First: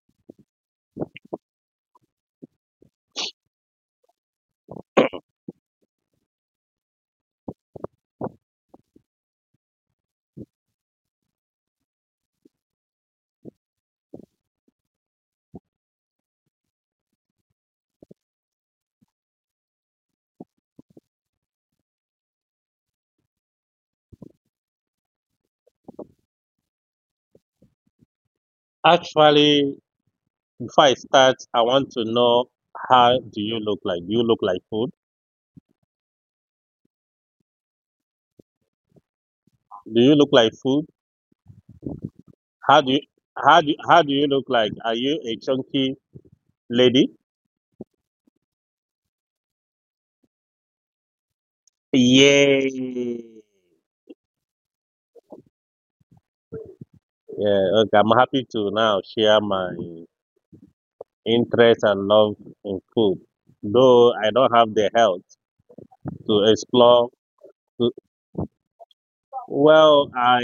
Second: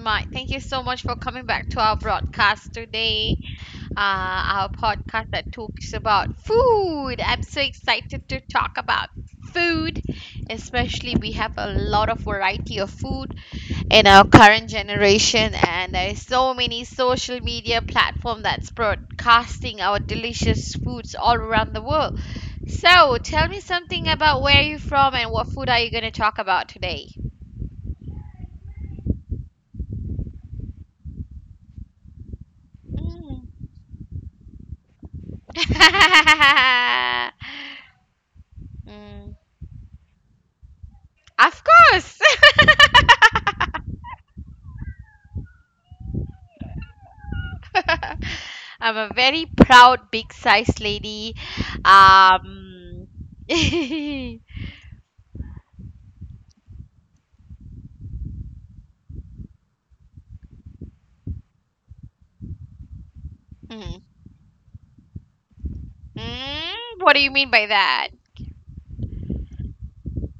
Mike. Thank you so much for coming back to our broadcast today. Our podcast that talks about food. I'm so excited to talk about food, especially we have a lot of variety of food in our current generation, and there is so many social media platform that's broadcasting our delicious foods all around the world. So tell me something about where you're from and what food are you going to talk about today? Actually, before I start, I want to know how do Mm. you look like? Do you look like food? Mm, Do you look like food? of course. How do you how do you look like? Are you a chunky lady? I'm a very proud big size lady. Yay! um Mm. Yeah, okay. I'm happy to now share my interest and love in food, though I don't have the health to Mm, explore. what do you mean by to- that? Well, I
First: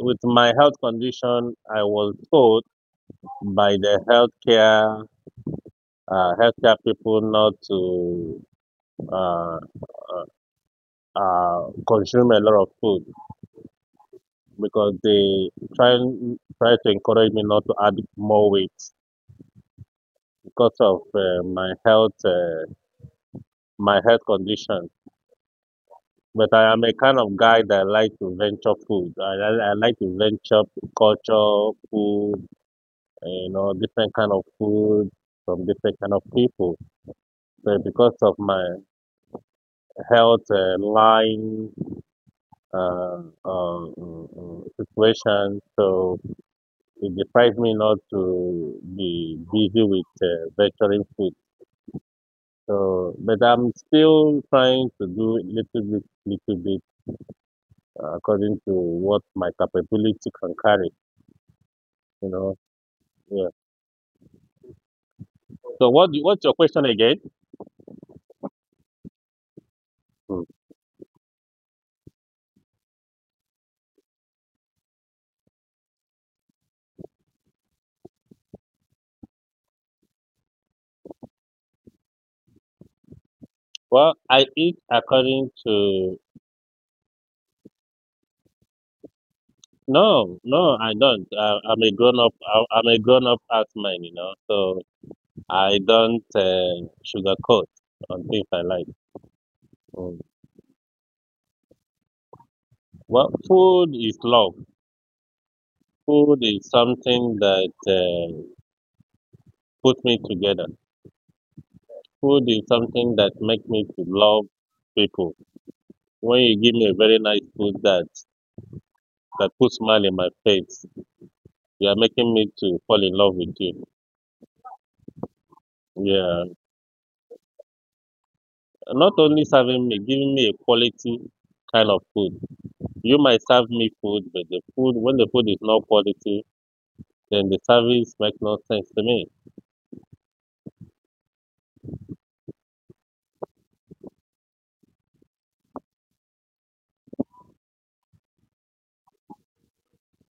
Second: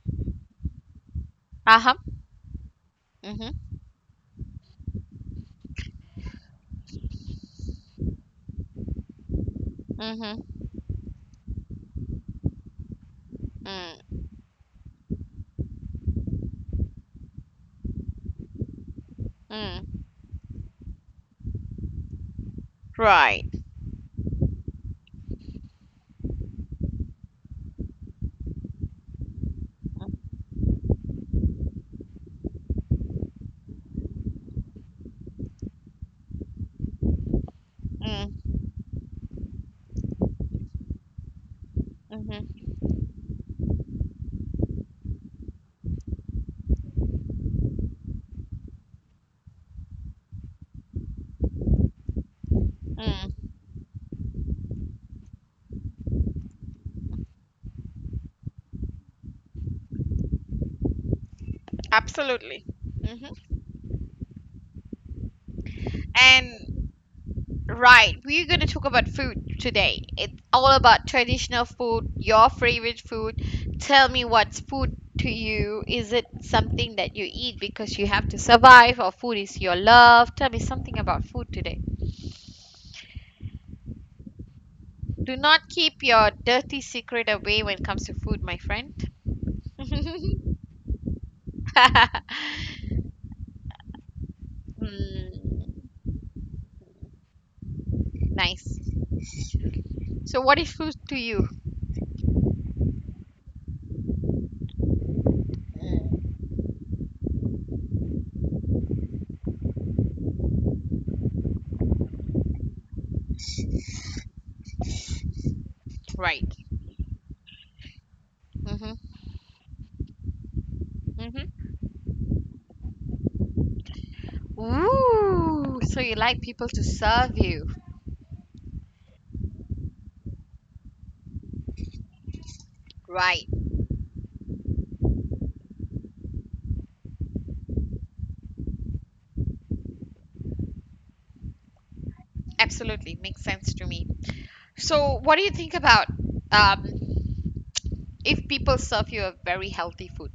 with my health condition, I Uh-huh. was told Mhm. by the healthcare people not to uh, Mhm. Consume a lot of food Mm. because they try try to encourage me not to add more weight Mm. because of my health uh, Right. my health condition. But I am a kind of guy that like to venture food. I like to venture culture, food, different kind of food from different kind of people. But because of Mm. my health line Mhm. Situation. So it deprived me not to be busy with venturing food. So, but Mm. I'm still trying to do little bit according to what my capability can carry. You know, Absolutely. Mhm. yeah. So what? What's your question And again? right, we're going to talk about food today. It's Mm. all about traditional food, your favorite food. Tell me what's food to you. Is it something that you eat because you have to survive, or food is your love? Tell me something about food today. Well, I eat Do according not keep to. your dirty secret away when it comes to food, my friend. No, no, I don't. I'm a grown up. I'm a grown up man. So Mm. I don't sugarcoat on things I Nice. like. Mm. So, what is food to you? Well, food is love. Food is something that put me together. Food is something that makes me to love people. When you Right. give me a very nice food that Mm-hmm. that puts smile in my face, Mm-hmm. you are making me to fall in love with you. Ooh, so you Yeah, like people to serve you. not only serving me, giving me a quality kind of food. You might Right. serve me food, but the food when the food is not quality, then the service makes no sense to me. Absolutely. Makes sense to me. So, what do you think about, um, if people serve you a very healthy food?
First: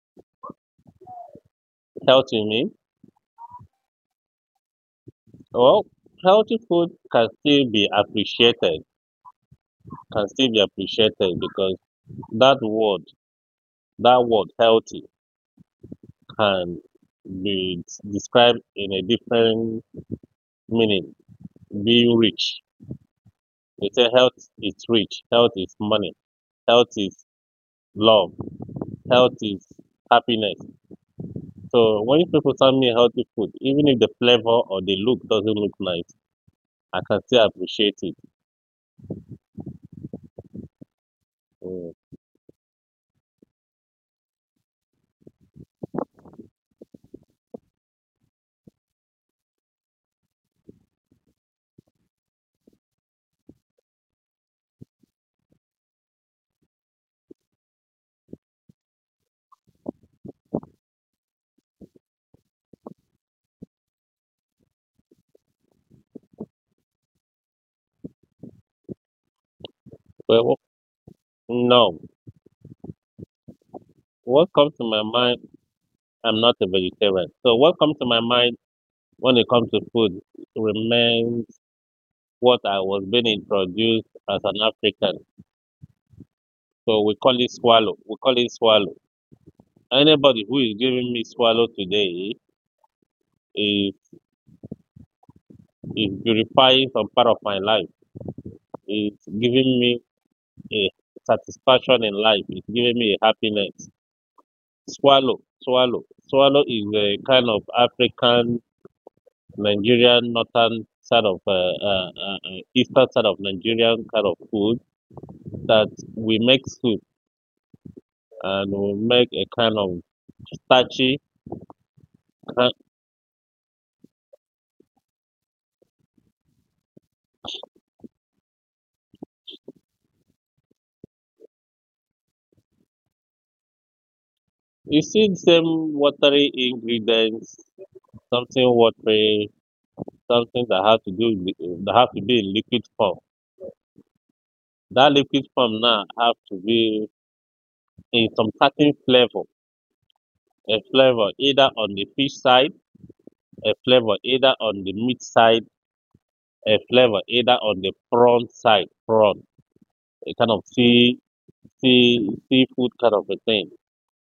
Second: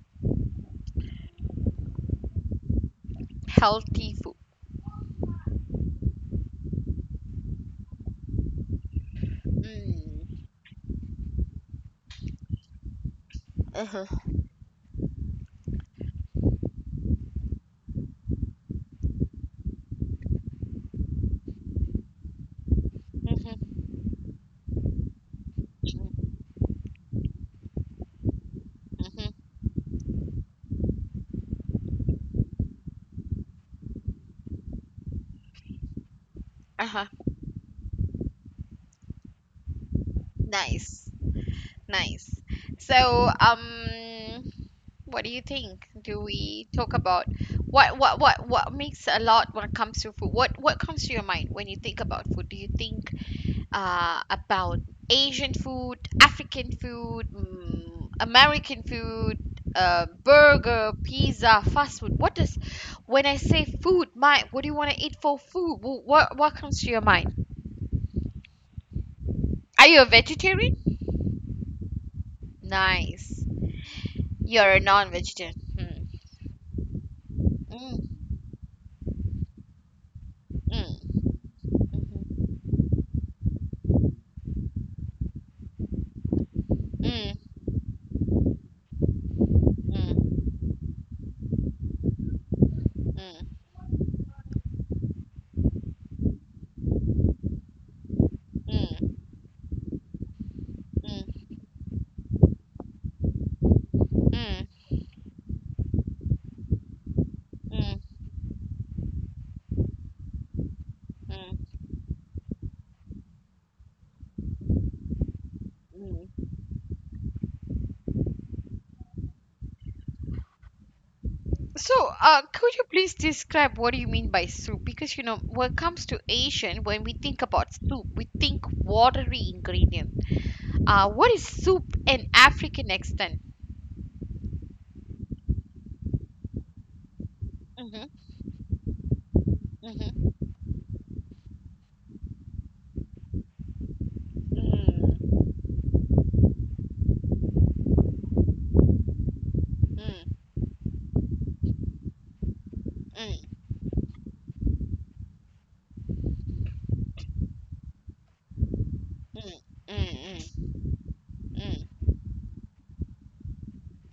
Healthy meal? Healthy food. Well, healthy food can still be appreciated, can Mm. still be appreciated because that word, Uh-huh. that word healthy can be described in a different meaning. Being rich. Mm-hmm. They say health is rich, health is money, health is love, Mm-hmm. health is happiness. So when people send me healthy food, even if the flavor or the look doesn't look nice, I Uh-huh. can still appreciate it. Nice. Mm. Nice. So, what do you think? Do we talk about what makes a lot when it comes to food? What comes to your mind when you think about food? Do you think about Asian food, African food, American food, burger, pizza, fast food? What does, when I say food, my, what do you want to eat for food? What comes to your mind? Are you a Well, vegetarian? no, Nice. what comes You're to a my mind non-vegetarian. Hmm. I'm not a vegetarian. So what comes to my Mm, mind when it comes to food mm, remains mhm. what I was being introduced as an African. So we call Mm, it swallow. We call it swallow. Anybody mm, who is giving me swallow today mm, is is purifying some part of my life. mm. It's giving me a Mm, satisfaction in life. It's giving me a happiness. mm, Swallow, swallow, Swallow is a kind of mm, African Nigerian northern side of mm, eastern side of Nigerian kind of food that we mm. make soup and we make a kind of starchy. So, could you ki- please describe what do you mean by soup? Because, when it comes to Asian, when we think about soup, we think watery ingredient. What is soup in African extent? You see the same watery ingredients, Mhm, something watery, mhm. something that have to be in liquid form. That liquid Mm, form now have to be in some certain flavor, a flavor either on the fish side, mm, a flavor either on the meat side, a flavor either on the prawn side, prawn. mm, mm, A kind of mm, seafood kind of a thing.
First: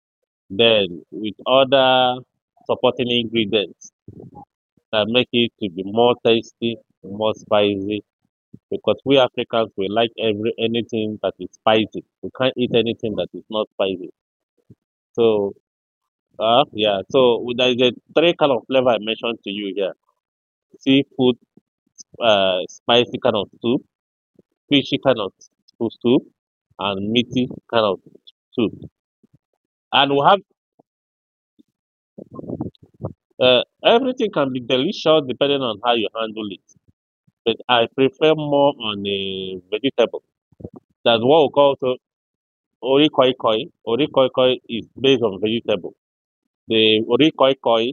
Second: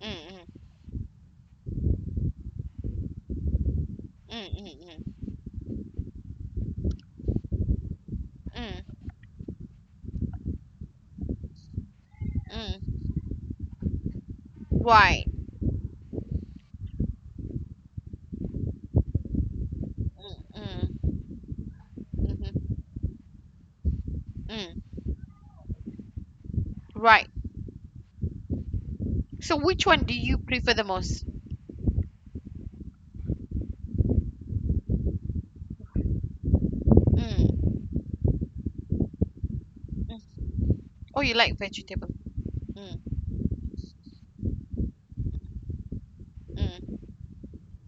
mm, mm, mm, Then with other supporting ingredients mm, that mm, make it to be more tasty, more spicy. mm, Because mm, we Africans we like every anything that is spicy. We can't eat mm, anything that is not spicy. So right, yeah, so there is a three kind of flavor I mentioned to you here: mm, mm, seafood, mhm, spicy kind of soup, mm, fishy kind of soup, and right. meaty kind of soup. So, which one And do we have you prefer the most? Everything can be delicious depending on how you handle it, but I Mm, prefer more on a mm. vegetable. That's Oh, you what we like call so vegetable. ori koi koi. Ori koi koi is based on vegetable. The Mm, ori koi koi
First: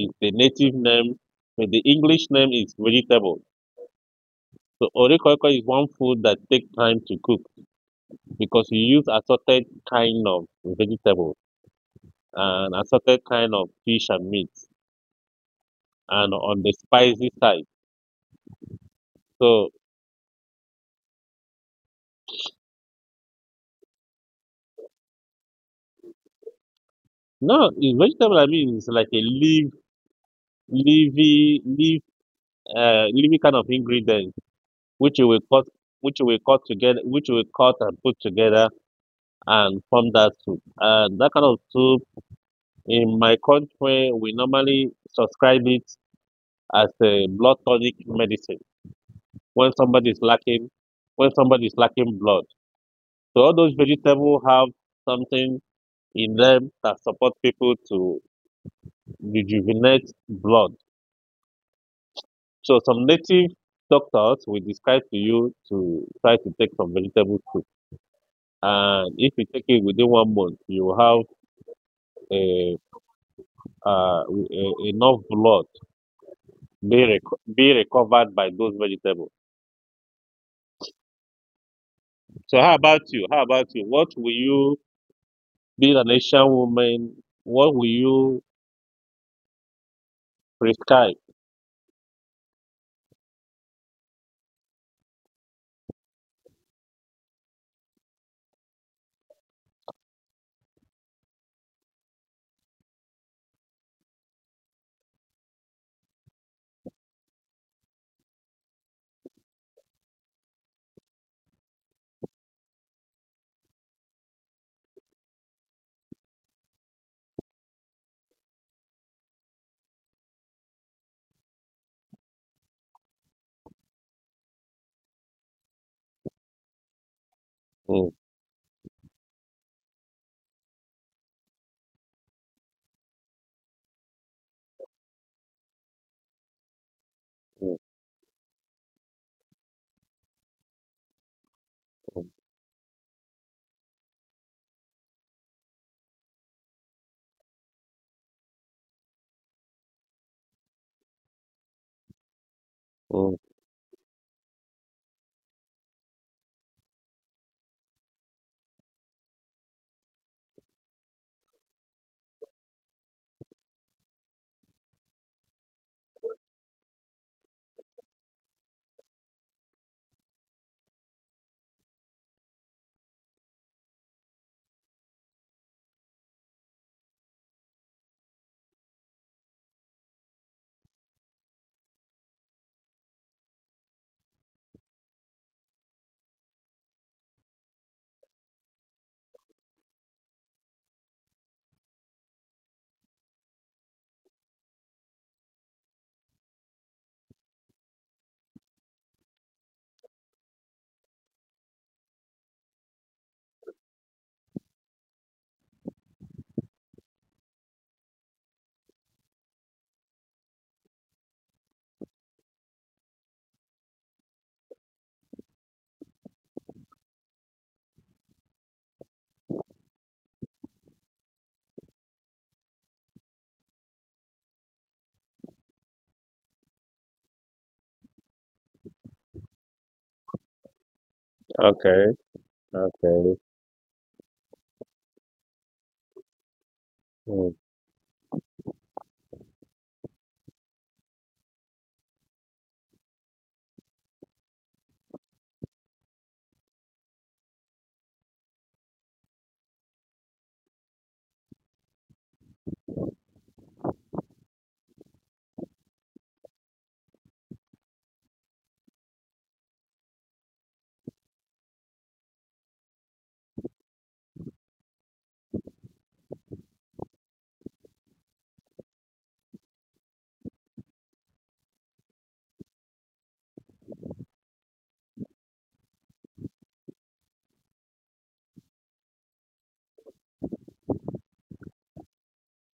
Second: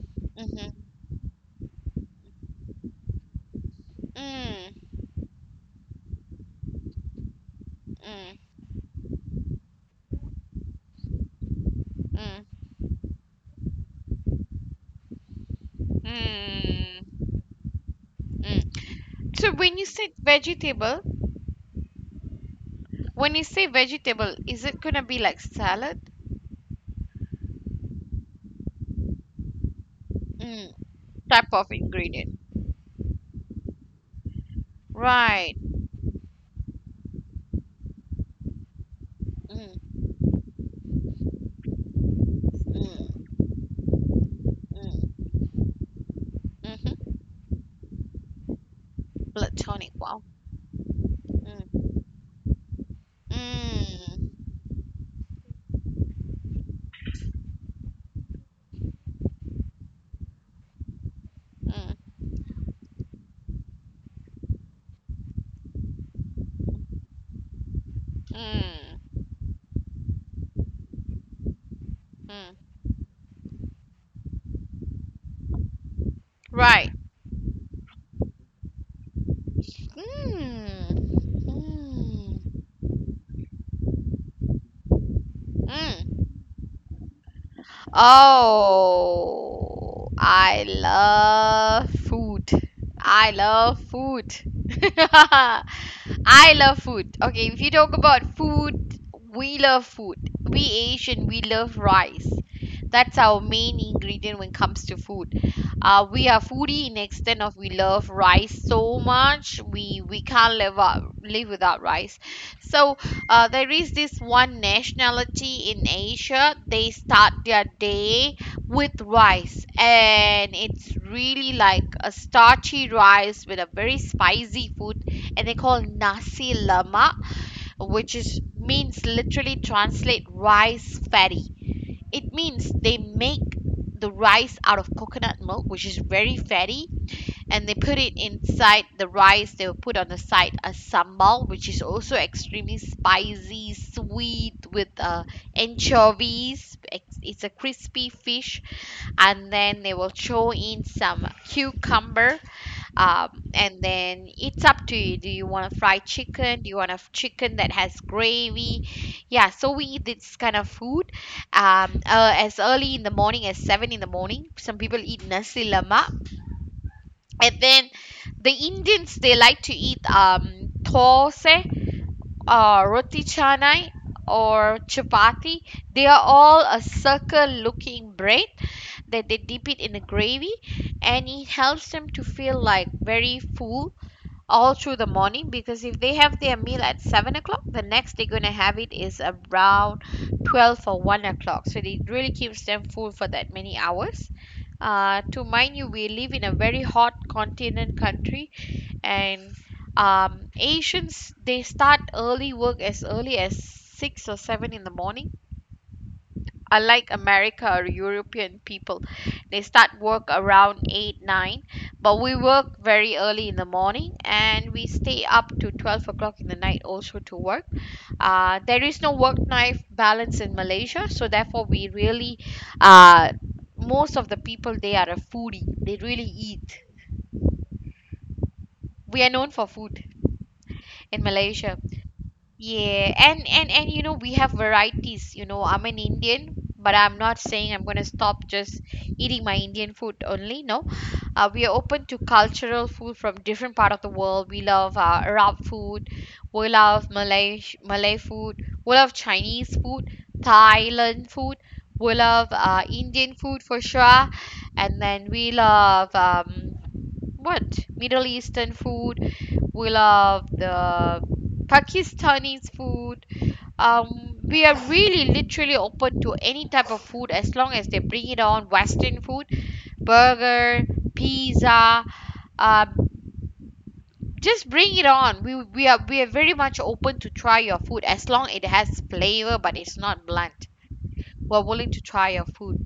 is the mhm, native name, but the English name is vegetable. So mm, ori koi koi is one food that takes time to cook mm, because you use assorted kind of vegetable mm, and assorted kind of fish and meat, and on mm, the mm. spicy side. Mm. So So when you say vegetable, is it gonna be like salad, no, it's vegetable. I mean, it's like a mm. leafy type of leaf ingredient? leafy kind of ingredients which you will Right. cut which you will cut and put together and Mm, form that soup. And that kind of soup in my mm, country we normally mm, subscribe it as mhm. a blood tonic medicine Blood when tonic. somebody is Wow. lacking when somebody is Mm, lacking blood. So all those vegetables mm, have something in them that support people to rejuvenate blood. mm, So some native doctors will describe to you to try to take some vegetable soup. And mm, if you take it within one month, you will have mm. a, enough blood be, Right. reco- be recovered by those vegetables. Mm, mm, So How about you? What will you, being an mm. Asian woman, what will you Oh, I prescribe? love food. I love food. I love food. Okay, if you talk about food, we love food. We Asian, we love rice. That's our main ingredient when it comes to food. We are foodie in extent of we love rice so much. We can't live without rice. So, there is this one nationality in Asia. They start their day with rice, and it's really like a starchy rice with a very spicy food, and they call nasi lemak, Mm, which is means literally translate rice fatty. It means they make the rice out of coconut milk, which is very fatty, and they mm, put it inside the rice. They will put on the side a sambal, which is also extremely spicy, sweet with anchovies. It's a crispy fish, and then they will throw in some cucumber, um, mm. and then it's up to you. Do you want a fried chicken? Do you want a chicken that has gravy? Yeah, so we eat this kind of food as early in the morning as 7 in the morning. Some people eat nasi lemak, and then the Indians, they like to eat thosai, or roti canai, or chapati. They are all a circle looking bread that they dip it in the gravy, and it helps them to feel like very full all through the morning, because if they have their meal at 7 o'clock, the next they're going to have it is around 12 or 1 o'clock. So it really keeps them full for that many hours. To mind you, we live in a very hot continent country. And Asians, they start early work as early as 6 or 7 in the morning, unlike America or European people, they start work around 8, 9, but we work very early in the morning, and we stay up to 12 o'clock in the night also to work. There is no work life balance in Malaysia, so therefore we really, uh, most of the people, they are a foodie. They really eat. We are known for food in Malaysia. Okay, Yeah, and okay. and and you know we have varieties. You know, I'm an Indian, but I'm not Mm. saying I'm gonna stop just eating my Indian food only. No, we are open to cultural food from different part of the world. We love Arab food, we love Malay food, we love Chinese food, Thailand food, we love Indian food for sure, and then we love, what, Middle Eastern food, we love the Pakistani's food. We are really literally open to any type of food as long as they bring it on Western food, burger, pizza. Uh, just bring it on. We are very much open to try your food as long it has flavor but it's not blunt. We're willing to try your food.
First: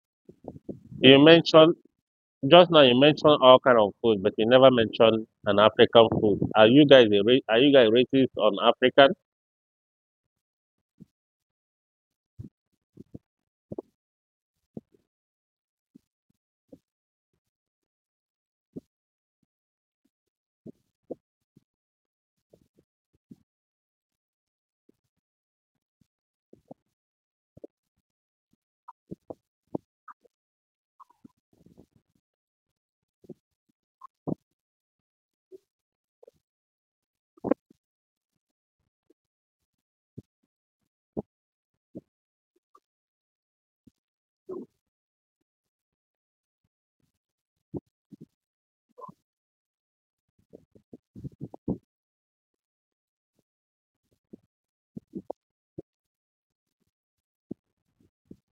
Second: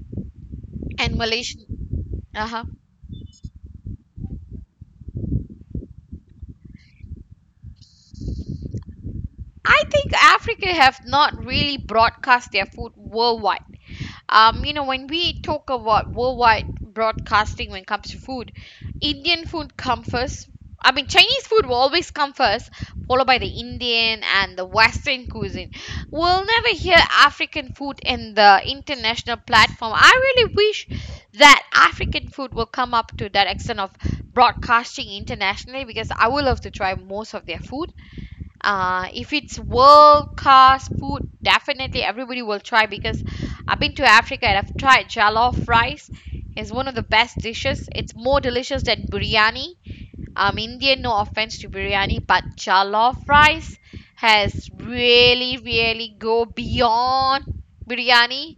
And You mentioned Malaysian. Uh huh. Just now you mentioned all kind of food, but you never mentioned an African food. Are you guys racist on African? I think Africa have not really broadcast their food worldwide, when we talk about worldwide broadcasting when it comes to food, Indian food comes first. I mean, Chinese food will always come first, followed by the Indian and the Western cuisine. We'll never hear African food in the international platform. I really wish that African food will come up to that extent of broadcasting internationally, because I would love to try most of their food. If it's world class food, definitely everybody will try, because I've been to Africa and I've tried jollof rice. It's one of the best dishes. It's more delicious than biryani. I'm Indian, no offense to biryani, but jollof rice has really, really go beyond biryani.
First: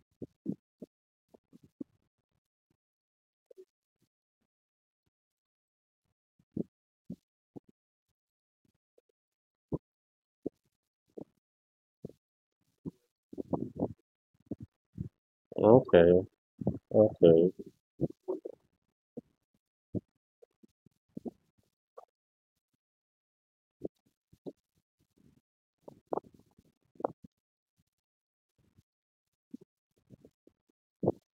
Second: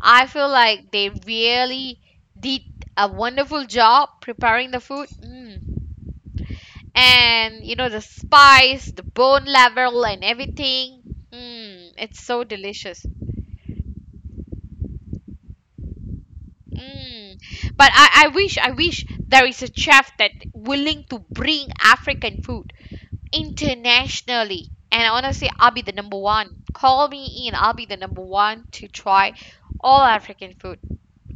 I feel like they really did a wonderful job preparing the food. Mm. And you know the spice, the bone level, and everything. Mm, it's so delicious. Okay, Mm. okay. But I wish there is a chef that willing to bring African food internationally. And honestly, I'll be the number one. Call me in. I'll be the number one to try all African food.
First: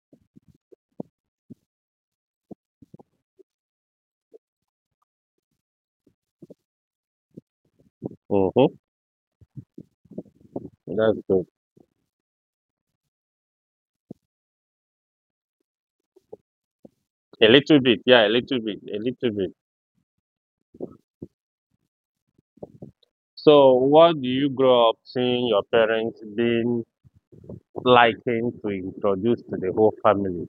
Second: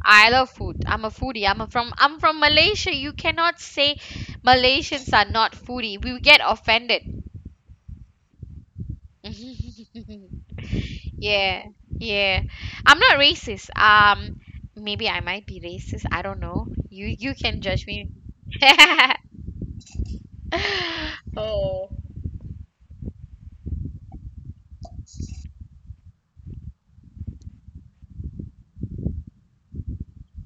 I love food. I'm a foodie. I'm from Malaysia. You cannot say Malaysians are not foodie. We will get offended. Mm-hmm. That's good. Yeah, yeah. I'm not racist. Maybe I might be racist. I don't know. You A can little judge bit, me. yeah, a little bit, a little bit. Oh, So, what do you grow up seeing your parents being liking to introduce to the whole family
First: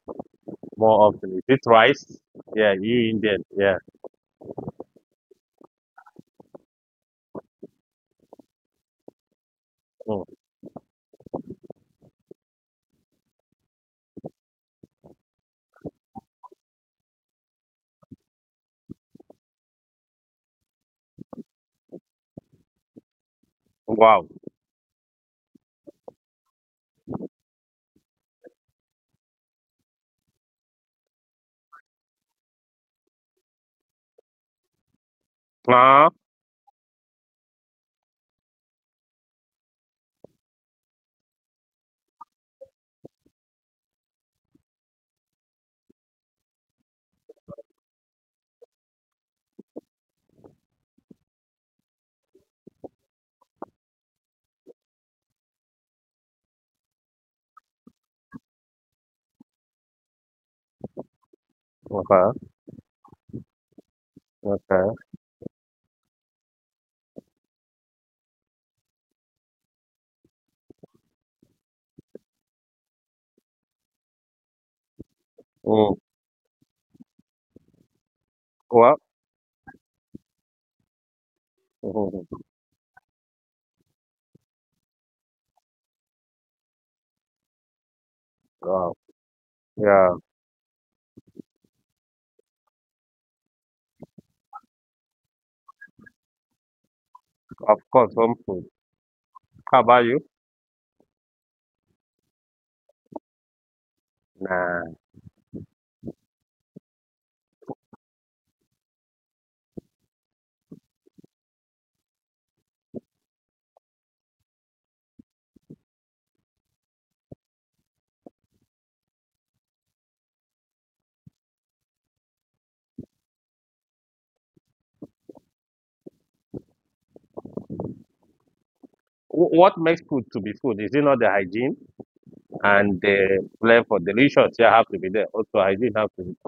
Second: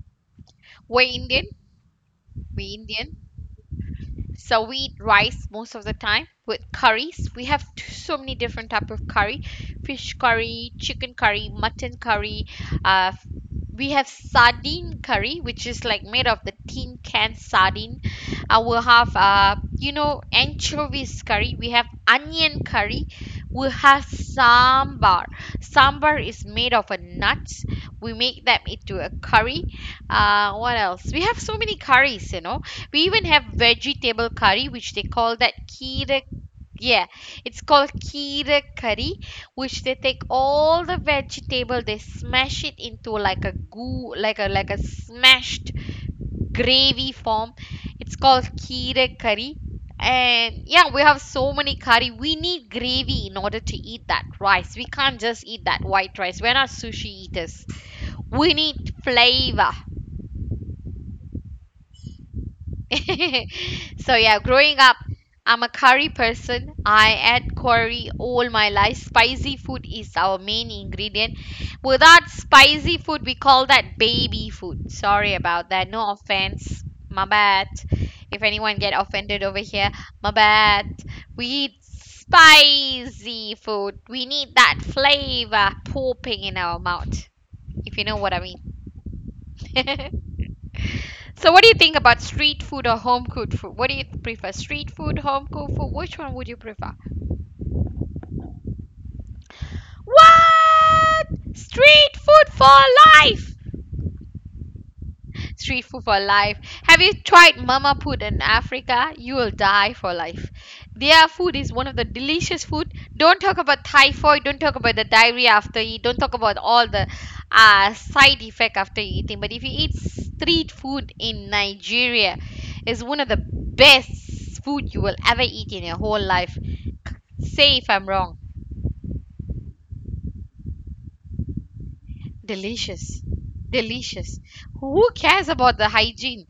more we're often? Is Indian. it rice? Yeah, We're you Indian. Indian. Yeah. So we eat rice most of the time with curries. We have so many different type of curry, fish Mm. curry, chicken curry, mutton curry. Uh, we have sardine curry, which is like made of the tin can sardine. We'll have anchovies curry. We have onion curry. We have Wow. sambar. Sambar is made of a nuts. We make them into a curry. What else? We have so many curries. We even have vegetable curry, which they call that Ah. kheera. Yeah, it's called kheera curry, which they take all the vegetable, they smash it into like a goo, like a smashed gravy form. It's called kheera curry. And yeah, we have so many curry. We need gravy in order to eat that rice. We can't just eat that white rice. We're not sushi eaters. We need flavor. Okay. So yeah, growing Okay. up, I'm a curry person. I add curry all my life. Spicy food is our main ingredient. Without spicy food, we call that baby food. Sorry about that. Mm. No offense. My bad. If anyone get Well. offended over here, my bad. We eat Mhm. spicy food. We need that flavor popping in our mouth. If you know what I mean. Wow. Yeah. So, what do you think about street food or home cooked food? What do you prefer, street food, home cooked food? Which one would you prefer? Of course, home food. How about you? What? Street food for life! Nah. Street food for life. Have you tried mama food in Africa? You will die for life. Their food is one of the delicious food. Don't talk about typhoid. Don't talk about the diarrhea after you eat. Don't talk about all the side effect after eating. But if you eat street food in Nigeria, is one of the best food you will ever eat in your whole life. Say if I'm wrong. What makes food to be food? Is it not the hygiene and Delicious. the flair for Delicious. delicious? Yeah, have to Who be there. cares Also, about the hygiene have to be. hygiene?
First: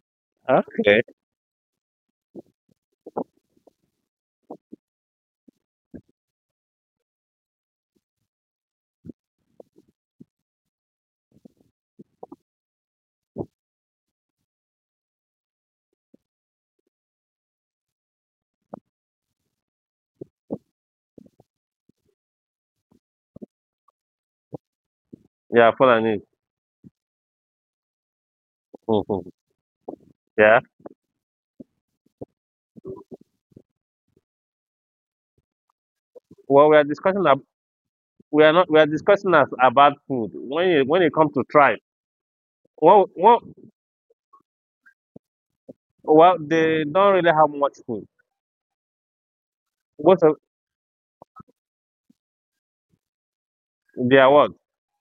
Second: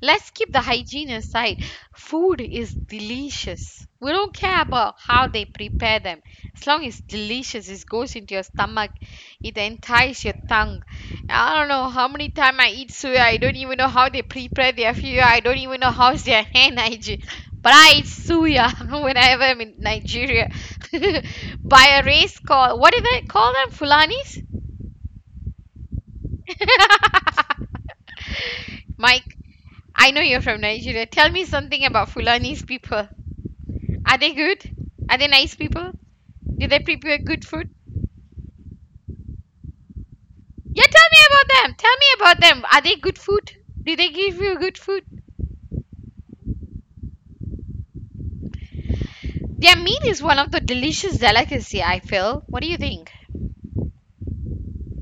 Let's keep the Okay. hygiene aside. Food is delicious. We don't care about how they prepare them. As long as delicious, it goes into your stomach. It entices your tongue. I don't know how many time I eat suya. I don't even know how they prepare their suya. I don't even know how's their hand hygiene. But I eat suya whenever I'm in Nigeria. By a race call. What do they call them? Fulanis? Yeah, following it. Mike, I know you're from Yeah. Nigeria. Tell me something about Fulani's people. Are they good? Are they nice people? Do Well, we they are prepare discussing. Good food? We are not. We are discussing as about food. When Yeah, it, when tell it me comes to about them. tribe, Tell me about them. Are they well, good well, food? Do they give you good food? well, they don't really have much food. Their meat Most is of one of the delicious delicacy, I feel. What do you think? they are what?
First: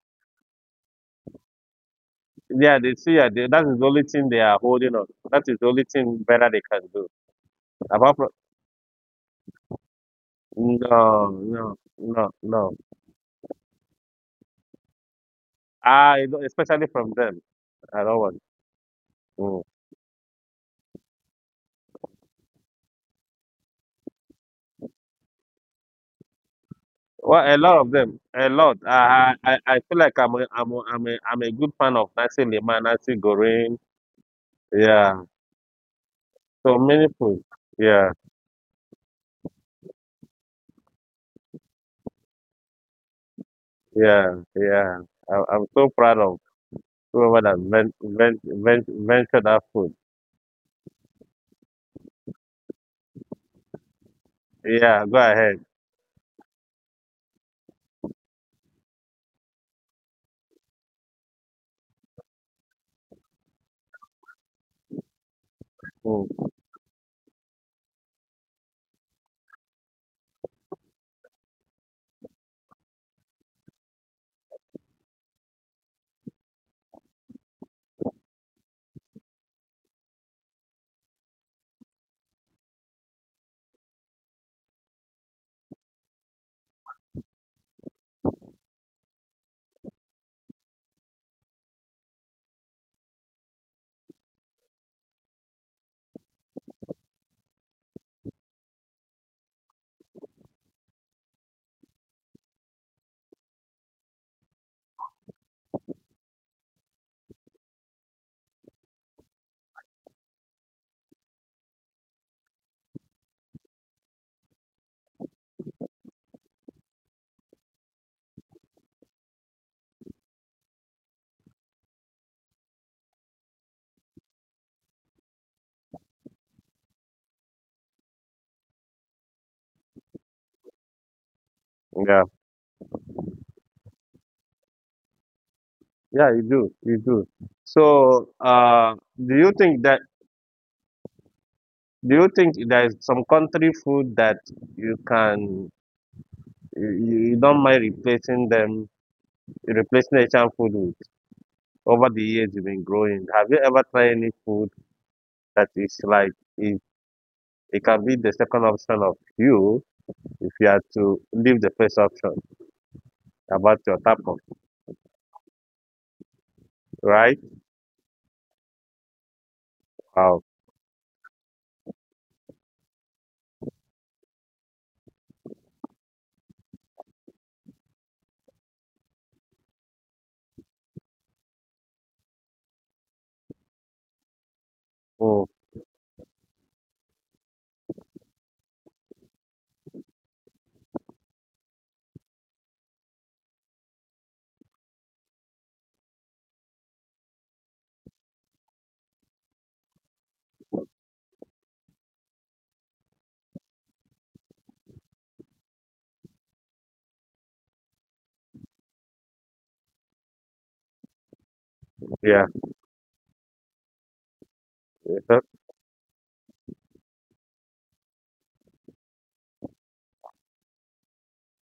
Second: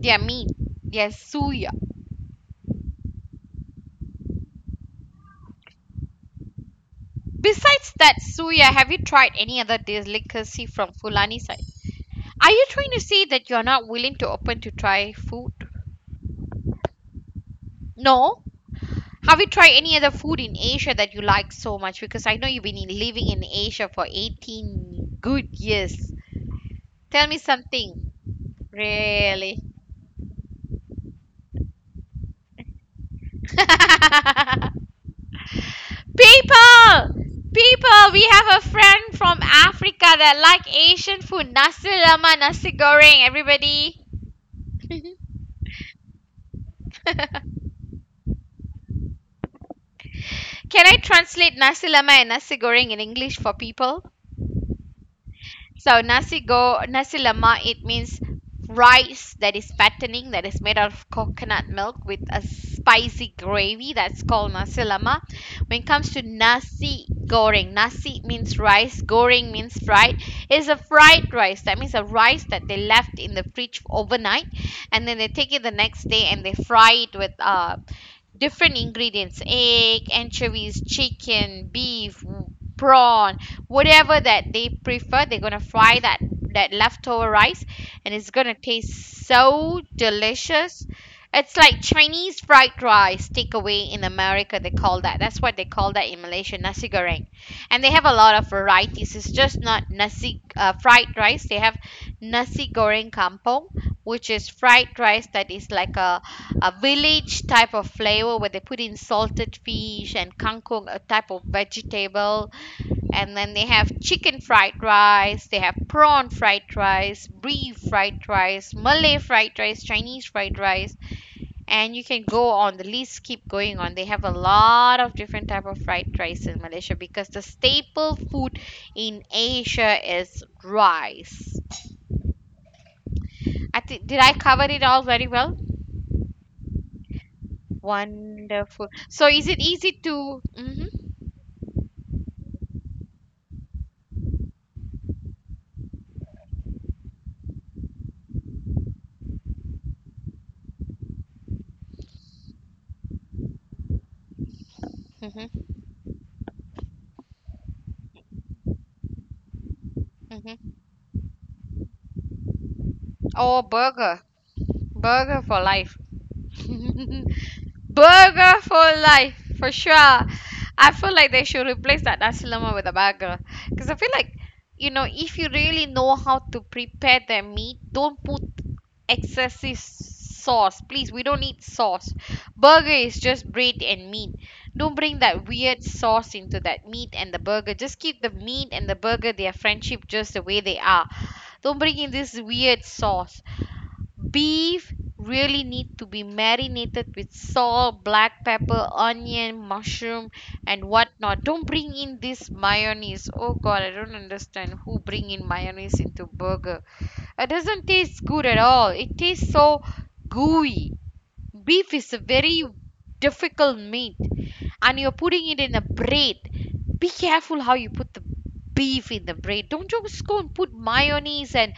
Their meat. Their suya. Yeah, they see. Yeah, that is the only thing they are holding on. That is the only thing better they can do. Besides that Apart from suya, have you tried any other delicacy from No, Fulani side? no, no, Are you no. trying to say that you're not willing to open to try food? I especially from them. I don't want. No. Have you Mm. tried any other food in Asia that you like so much? Because I know you've been living in Asia for 18 good years. Tell me Well, a lot of something. them, a lot. I I, Really? I I feel like I'm a good fan of Nancy Lima, Nancy Gorin. Yeah, so many people! food. People, Yeah, we have a friend from Africa that like Asian food. Nasi lemak, nasi goreng, everybody. yeah, yeah. I'm so proud of whoever that ventured that food. Can I translate nasi lemak and nasi goreng in English for people? Yeah, go ahead. So nasi go nasi lemak it means rice that is fattening that is made out of coconut milk with a spicy gravy that's called nasi lemak. When it comes to Mm. nasi goreng, nasi means rice, goreng means fried. It's a fried rice. That means a rice that they left in the fridge overnight and then they take it the next day and they fry it with different ingredients, egg, anchovies, chicken, beef, w- prawn, whatever that they prefer. They're gonna fry that that leftover rice and it's gonna taste so delicious. It's like Chinese fried rice takeaway. In America they call that, that's what they call that in Malaysia, nasi goreng. And they have a lot of varieties. It's just not nasi fried rice. They have nasi goreng kampung, which is fried rice that is like a village type of flavor where they put in salted fish and kangkong, a type of vegetable. And then they have chicken fried rice, they have prawn fried rice, beef fried rice, Malay fried rice, Chinese fried rice. And you can go on the list, keep going on. They have a lot of different type of fried rice in Malaysia because the staple food in Asia is rice. Yeah, I think, did I cover it all very well? yeah, you do, you do. So, Wonderful. So do is you it think easy that? to? Mhm. Do you think there is some country food that you can? you don't mind replacing Asian food with over the years you've been growing. Have you ever tried any food Hmm. that is like it, it can be the second option of you if you Hmm. had to leave the first option Oh, about your burger. taco, Burger for life. right? Burger for life, for sure. Wow. I feel like they should replace that nasi lemak with a burger. Because I feel like, you know, if you really know how to prepare their meat, don't put excessive sauce. Please, we don't need sauce. Burger is just bread and meat. Don't bring that Oh weird sauce into that meat and the burger. Just keep the meat and the burger, their friendship, just the way they are. Don't bring in this weird sauce. Beef really need to be marinated with salt, black pepper, onion, mushroom, and whatnot. Don't bring in this mayonnaise. Oh God, I don't understand who bring in mayonnaise into burger. It doesn't taste good at all. It tastes so gooey. Beef is a yeah. very difficult meat, and you're Uh, putting it in a bread. Be careful how you put the beef in the bread. Don't just go and put mayonnaise and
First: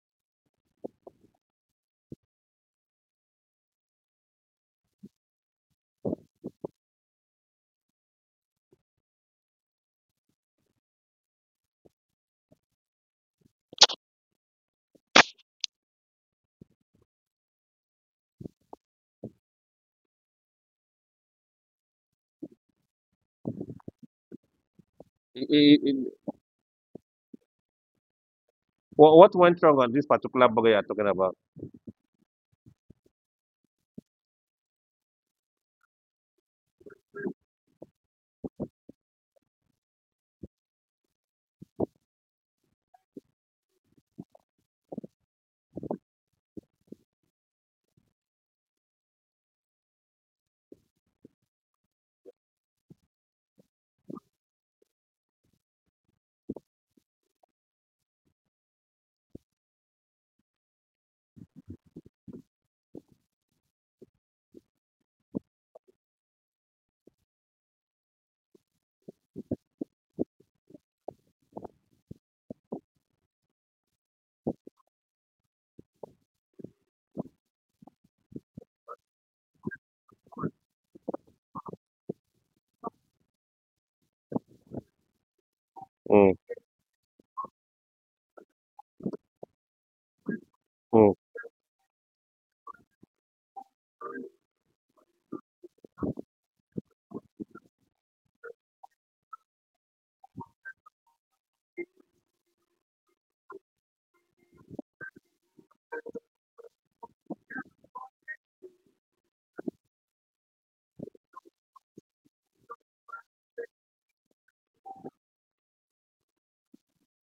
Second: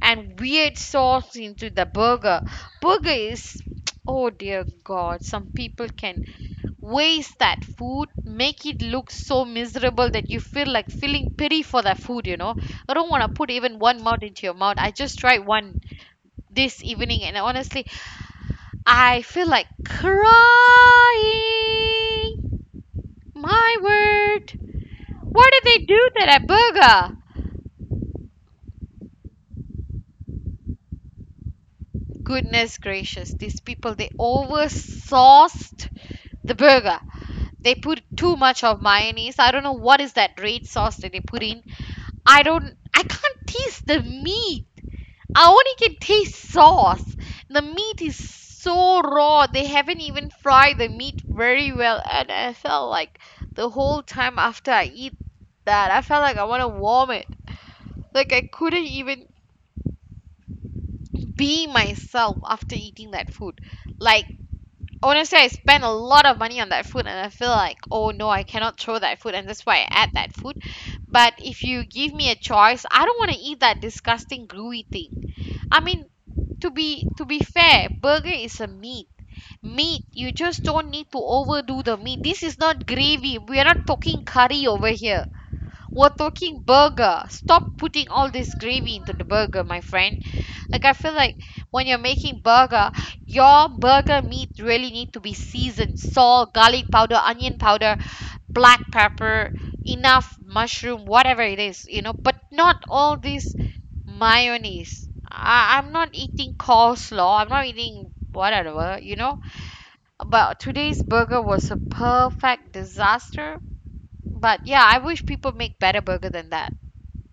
weird sauce into the burger. Burger is, oh dear God, some people can waste that food, make it look so miserable that you feel like feeling pity for that food, you know. I don't want to put even one mouth into your mouth. I just tried one this evening and honestly, I feel like crying. My word. i- Why did i- they do i- that at Burger? What went wrong on this particular burger you're talking about? Goodness gracious, these people they oversauced the burger. They put too much of mayonnaise. I don't know what is that red sauce that they put in. I don't I can't taste the meat. I only can taste sauce. The meat is so raw, they haven't even fried the meat very well, and I felt like the whole time after I eat that, I felt like I want to vomit. Like, I couldn't even be myself after eating that food. Like, honestly, I spent a lot of money on that food and I feel like, oh no, I cannot throw that food, and that's why I ate that food. But if you give me a choice, I don't want to eat that disgusting gluey thing. I mean, to be fair, burger is a meat. Meat, you just don't need to overdo the meat. This is not gravy. We are not talking curry over here. We're Mm, talking burger. Stop putting all this gravy into the burger, my friend. Like, I feel mm. like when you're making burger, your burger meat really need to be seasoned. Salt, garlic powder, onion powder, black pepper, enough mushroom, whatever it is, you know, but not all this mayonnaise. I'm not eating coleslaw, I'm not eating whatever, you know. But today's burger was a perfect disaster. But yeah, I wish people make better burger than that.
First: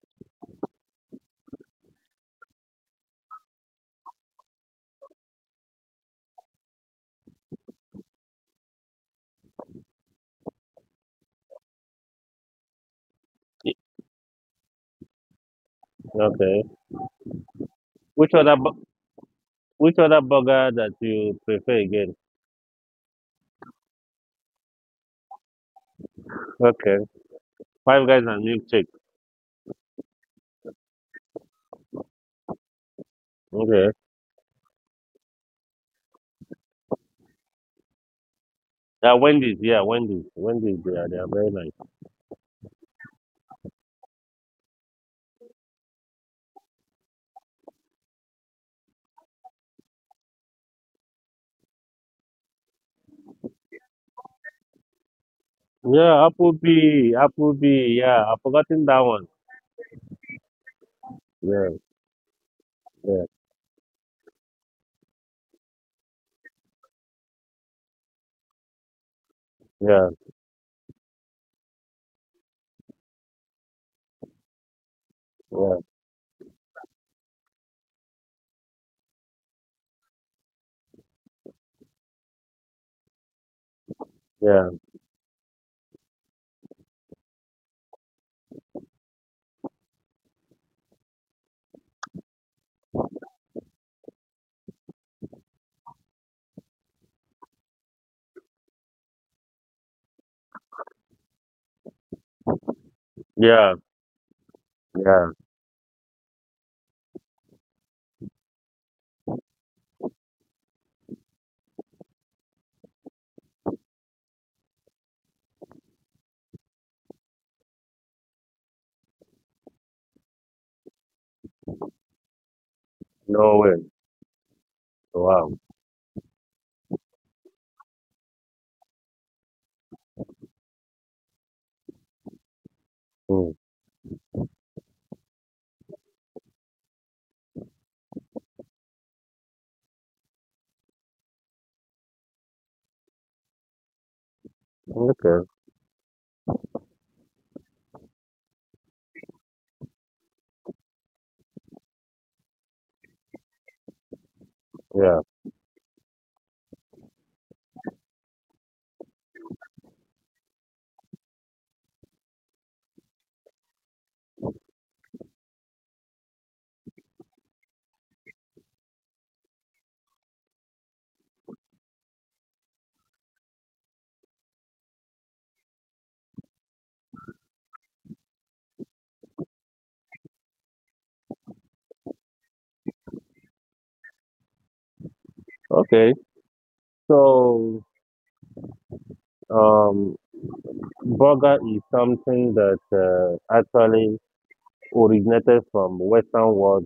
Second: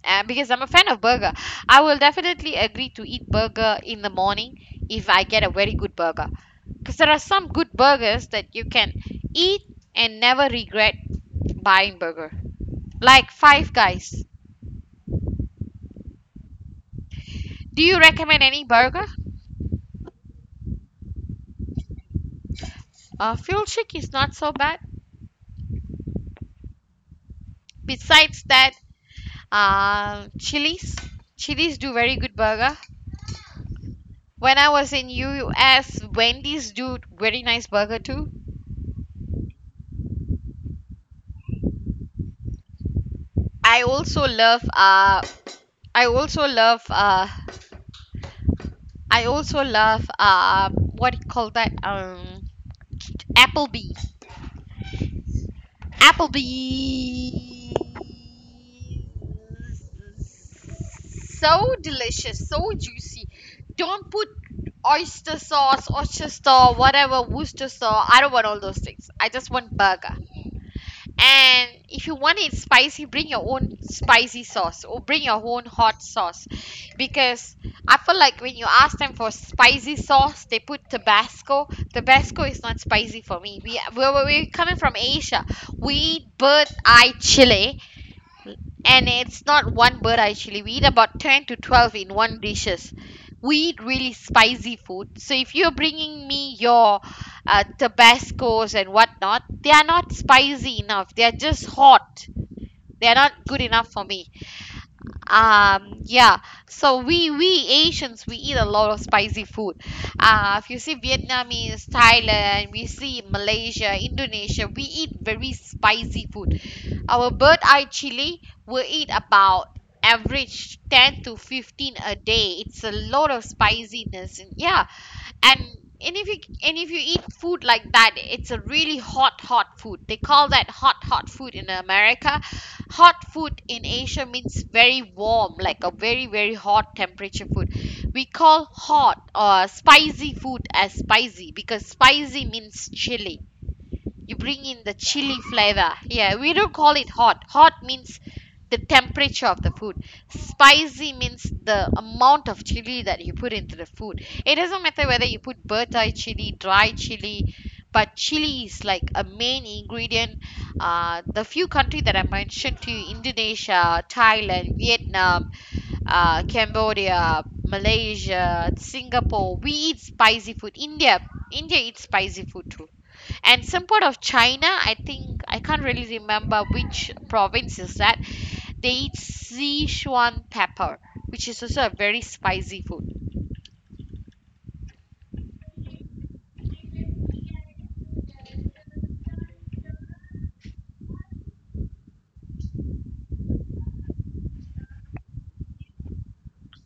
And because I'm a fan of burger, I will definitely agree to eat burger in the morning if I get a very good burger. Because there are some good burgers that you can eat and never regret buying burger. Like Five Guys. Okay. Do you Which recommend other any bu- burger? which other burger that you prefer again? Fuel Chic is not so bad. Okay. Five Guys Besides and that, milkshake. Chili's. Chili's do very good burger. Okay. When I was in US, Wendy's do very nice burger too. Yeah, Wendy's. Yeah, Wendy's. Wendy's. They are. They are very nice. I also love uh, I also love uh, I also love what do you call that Applebee. Yeah, Applebee. Applebee's. Applebee. Yeah, I've forgotten that one. Yeah, So delicious, so juicy. yeah, Don't put oyster sauce, whatever, Worcester sauce. I don't want all those things. I just want yeah, burger. And if you want it spicy, bring your own spicy sauce or bring your own hot sauce. Because I feel like when you ask them for spicy sauce, they put Tabasco. Tabasco is not spicy for me. We're yeah, coming from Asia. We eat bird eye chile, and it's not one bird. Actually, we eat about 10 to 12 in one dishes. We eat really spicy food. So if you're bringing me your tabascos and whatnot, they are not spicy enough, they are just hot. They are yeah, not good yeah, enough for me. yeah. Yeah. So we Asians, we eat a lot of spicy food. If you see Vietnamese, Thailand, we see Malaysia, Indonesia, we eat very spicy food. Our bird eye chili will eat about average 10 to 15 a day. It's a lot of No way. spiciness. And yeah, and Wow. and if you and if you eat food like that, it's a really hot hot food. They call that hot hot food in America. Hot Mm. food in Asia means very warm, like a very very hot temperature food. We call hot or spicy food as spicy because spicy means chili. You bring in the chili Okay. flavor. Yeah, we don't call it hot. Hot means the temperature of the food. Spicy means the amount of chili that you put into the food. It doesn't matter Yeah. whether you put bird chili, dry chili, but chili is like a main ingredient. The few countries that I mentioned to you, Indonesia, Thailand, Vietnam, Cambodia, Malaysia, Singapore, we eat spicy food. India, India eats spicy food too. And some part of China. I think I can't really remember which province is that. They eat Sichuan pepper, which is also a very spicy food. Okay. So, um, burger is something that actually originated from Western world,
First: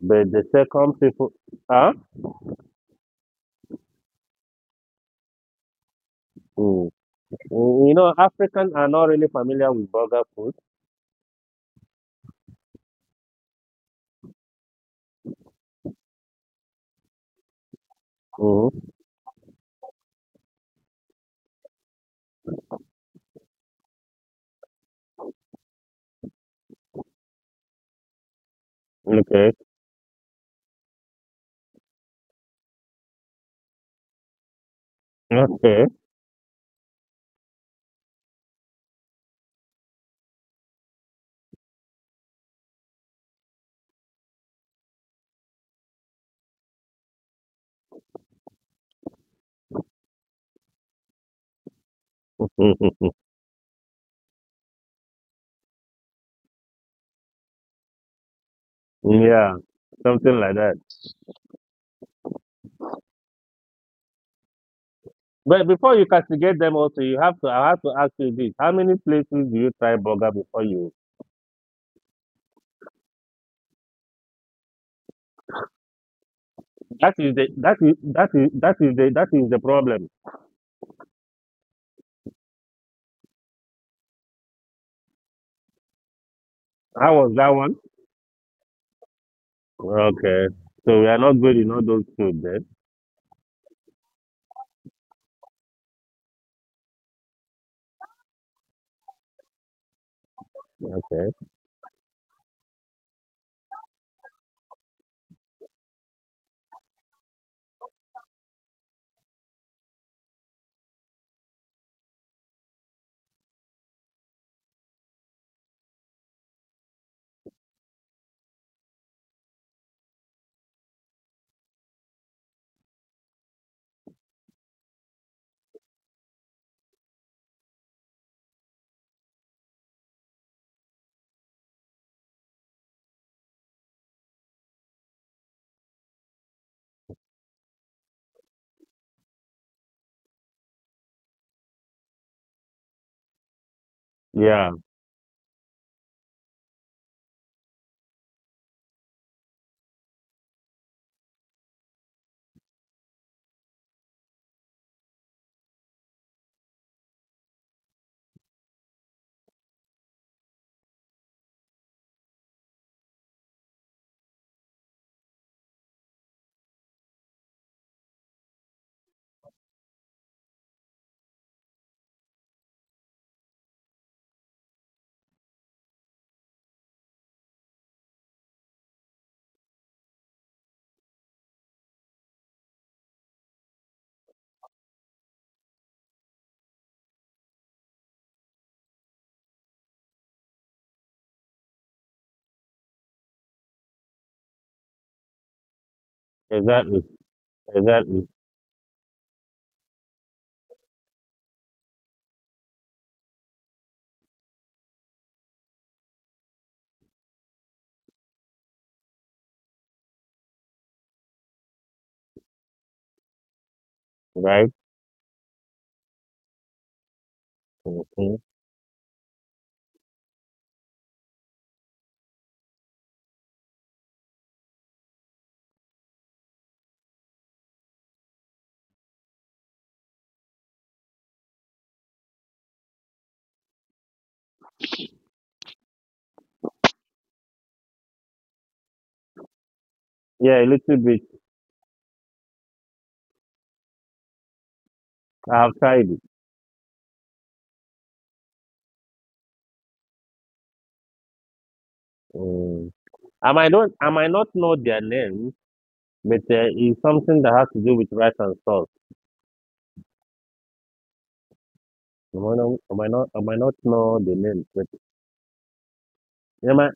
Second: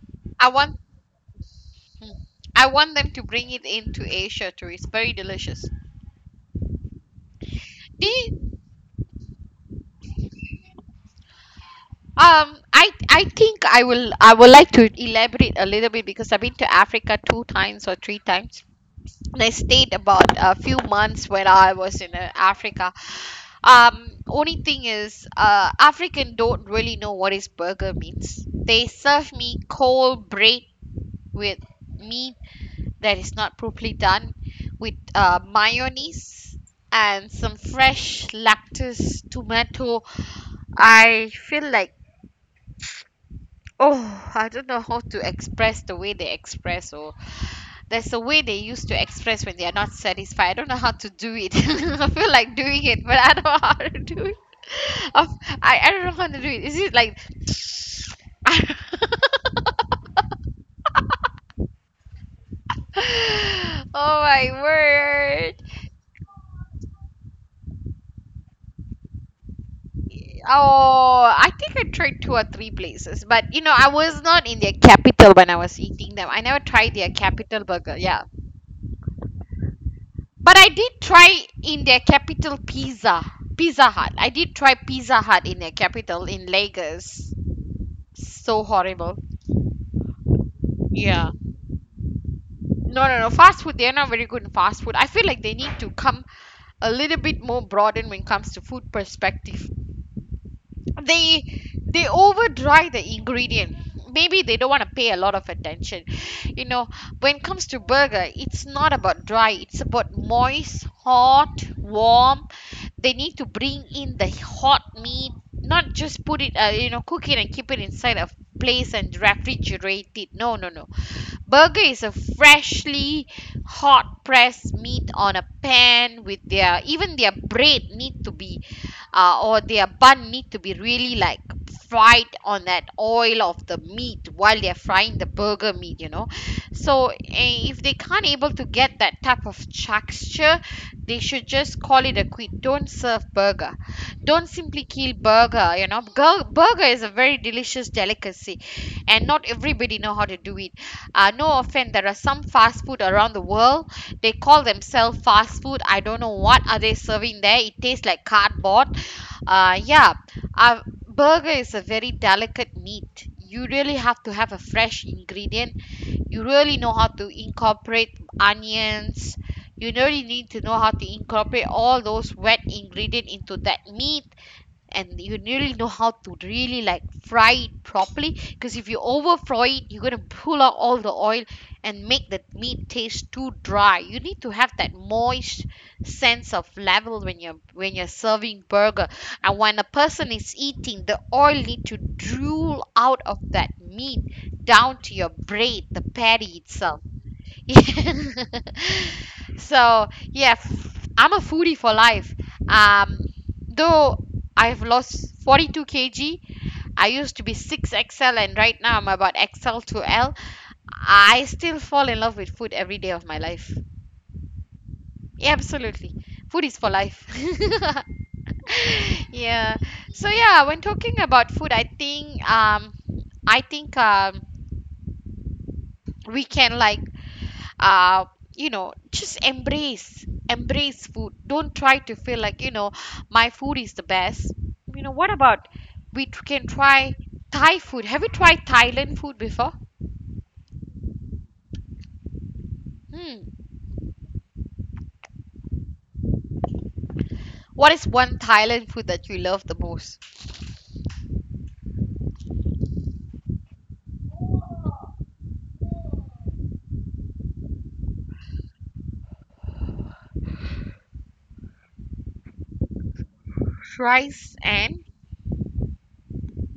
but the I want, second people, huh? hmm. I want them to bring it into Asia too. It's very delicious. Mm. Do you, Africans are not really familiar with burger food. I think I will, I would like to elaborate a little bit because I've been to Africa two times or three times. Mm. And I stayed about a few months when I was in Africa. Only thing is, African don't really know what is burger means. They serve Okay. me cold bread with meat that is not properly done, with Okay. mayonnaise and some fresh lettuce, tomato. I feel like, oh, I don't know how to express the way they express. Or. There's a way they used to express when they are not satisfied. I don't know how to do it. I feel like doing it, Mhm. but I don't know how to do it. Of- I don't know how to do it. Is it like. Yeah, something like that. Oh my word. But before you castigate them also, you have to I have to ask you this. How many places do you try burger before you Oh, I think I tried two or three places, but you know, I was not in their capital when I was eating them. I never tried their capital burger. Yeah. That is the problem. But I did try in their capital Pizza. Pizza Hut. I did try Pizza Hut in their capital in How Lagos. was that one? So horrible. Okay. So we are Yeah. not good in all those food then. No, no, no. Fast food, they're not very good in fast food. I feel like they need to come a little bit more broadened when it comes to food perspective. Okay. They over dry the ingredient, maybe they don't want to pay a lot of attention, you know. When it comes to burger, it's not about dry, it's about moist, hot, warm. They need to bring in the hot meat, not just put it, you know, cook it and keep it inside a place and refrigerate it. No, no, no. Burger is a freshly hot pressed meat on a pan with their even their bread need to be or their bun need to be really like fried on that oil of the meat while they're frying the burger meat, you know. So if they can't able to get that type of texture, they should just call it a quit. Don't serve burger, don't Yeah, simply kill burger, you know. Burger is a very delicious delicacy, and not everybody know how to do it. No offense, there are some fast food around the world, they call themselves fast food. I don't know what are they serving there, it tastes like cardboard. Yeah. uh, Burger is a very delicate meat. You really have to have a fresh ingredient. You really know how to incorporate onions. You really need to know how to incorporate all those wet ingredient into that meat, and you really know how to really like fry it properly, because if you over fry it, you're going to pull out all the oil and make the meat taste too dry. You need to have that moist sense of level when you're serving burger. And when a person is eating, the oil need to drool out of that meat down to your braid, the patty itself. exactly. Exactly. So, yeah, I'm a foodie for life. Um, though I've lost 42 kg, I used to be 6XL and right now I'm about XL to L. I still fall in love with food every day of my life. Right? Yeah, absolutely. Food is for life. Mhm. Yeah. So yeah, when talking about food, I think I think um we can like, uh you know, just embrace food. Don't try to feel like, you know, my food is the best. You know, what about we can try thai food? Have you tried thailand food before? Yeah, a little bit. Hmm. I've tried it. What is one thailand food that you love the most? Mm. I might not know their name, but it's something that has to do with rice and sauce. I might not, I might not, I might not know the name, Rice but and... I might,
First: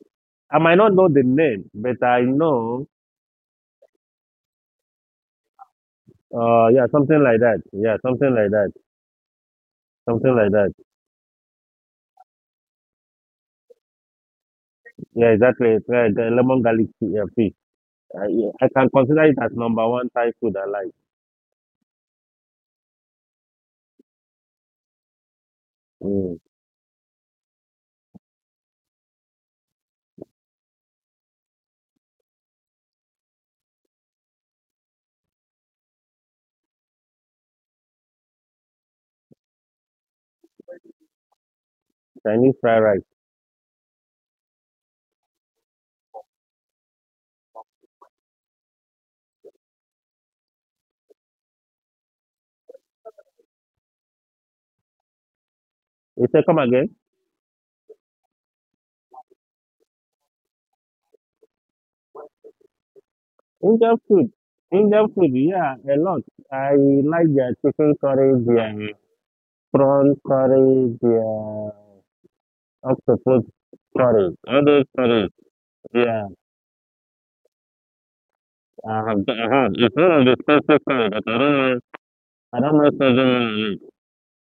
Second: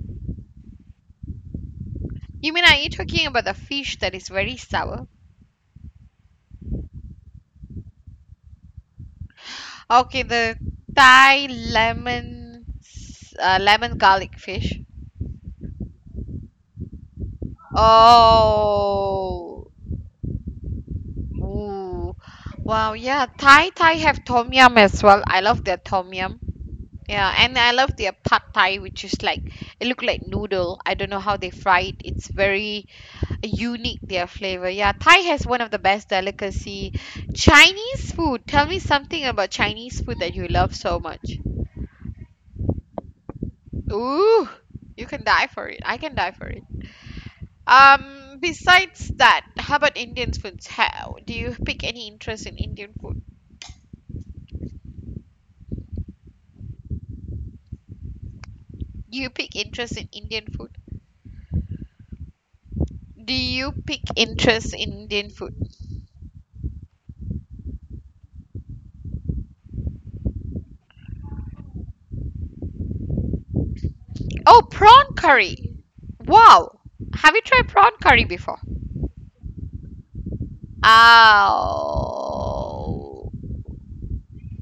I might not know the name, but I You mean, are know, you talking about the fish that is very sour? Yeah, something like that. Yeah, something like that. Okay, Something like the that. thai lemon garlic fish. Yeah, exactly. It's like lemon garlic fish. I can consider it Oh. as number one Thai food I like. Ooh, wow, yeah. Thai have tom yum as well. I love their tom yum. Mm. Yeah, and I love their pad Thai, which is like, it look like noodle. I don't know how they fry it. It's very unique their flavor. Yeah, Thai has one of the best delicacy. Chinese food. Tell me something about Chinese food that you love so much. Chinese fried rice. Ooh, you can die for it. I can die for it. Besides that, how about Indian foods? How do you pick any interest in Indian food? You say, come again? Do you pick interest in Indian food? Do you pick Indian food. interest in Indian Indian food, food? yeah, a lot. I like their chicken curry, their prawn curry, their octopus curry, Oh, all those prawn curries. curry. Yeah. Wow. Have you tried prawn curry before? I have, it's not a specific, it's Oh. do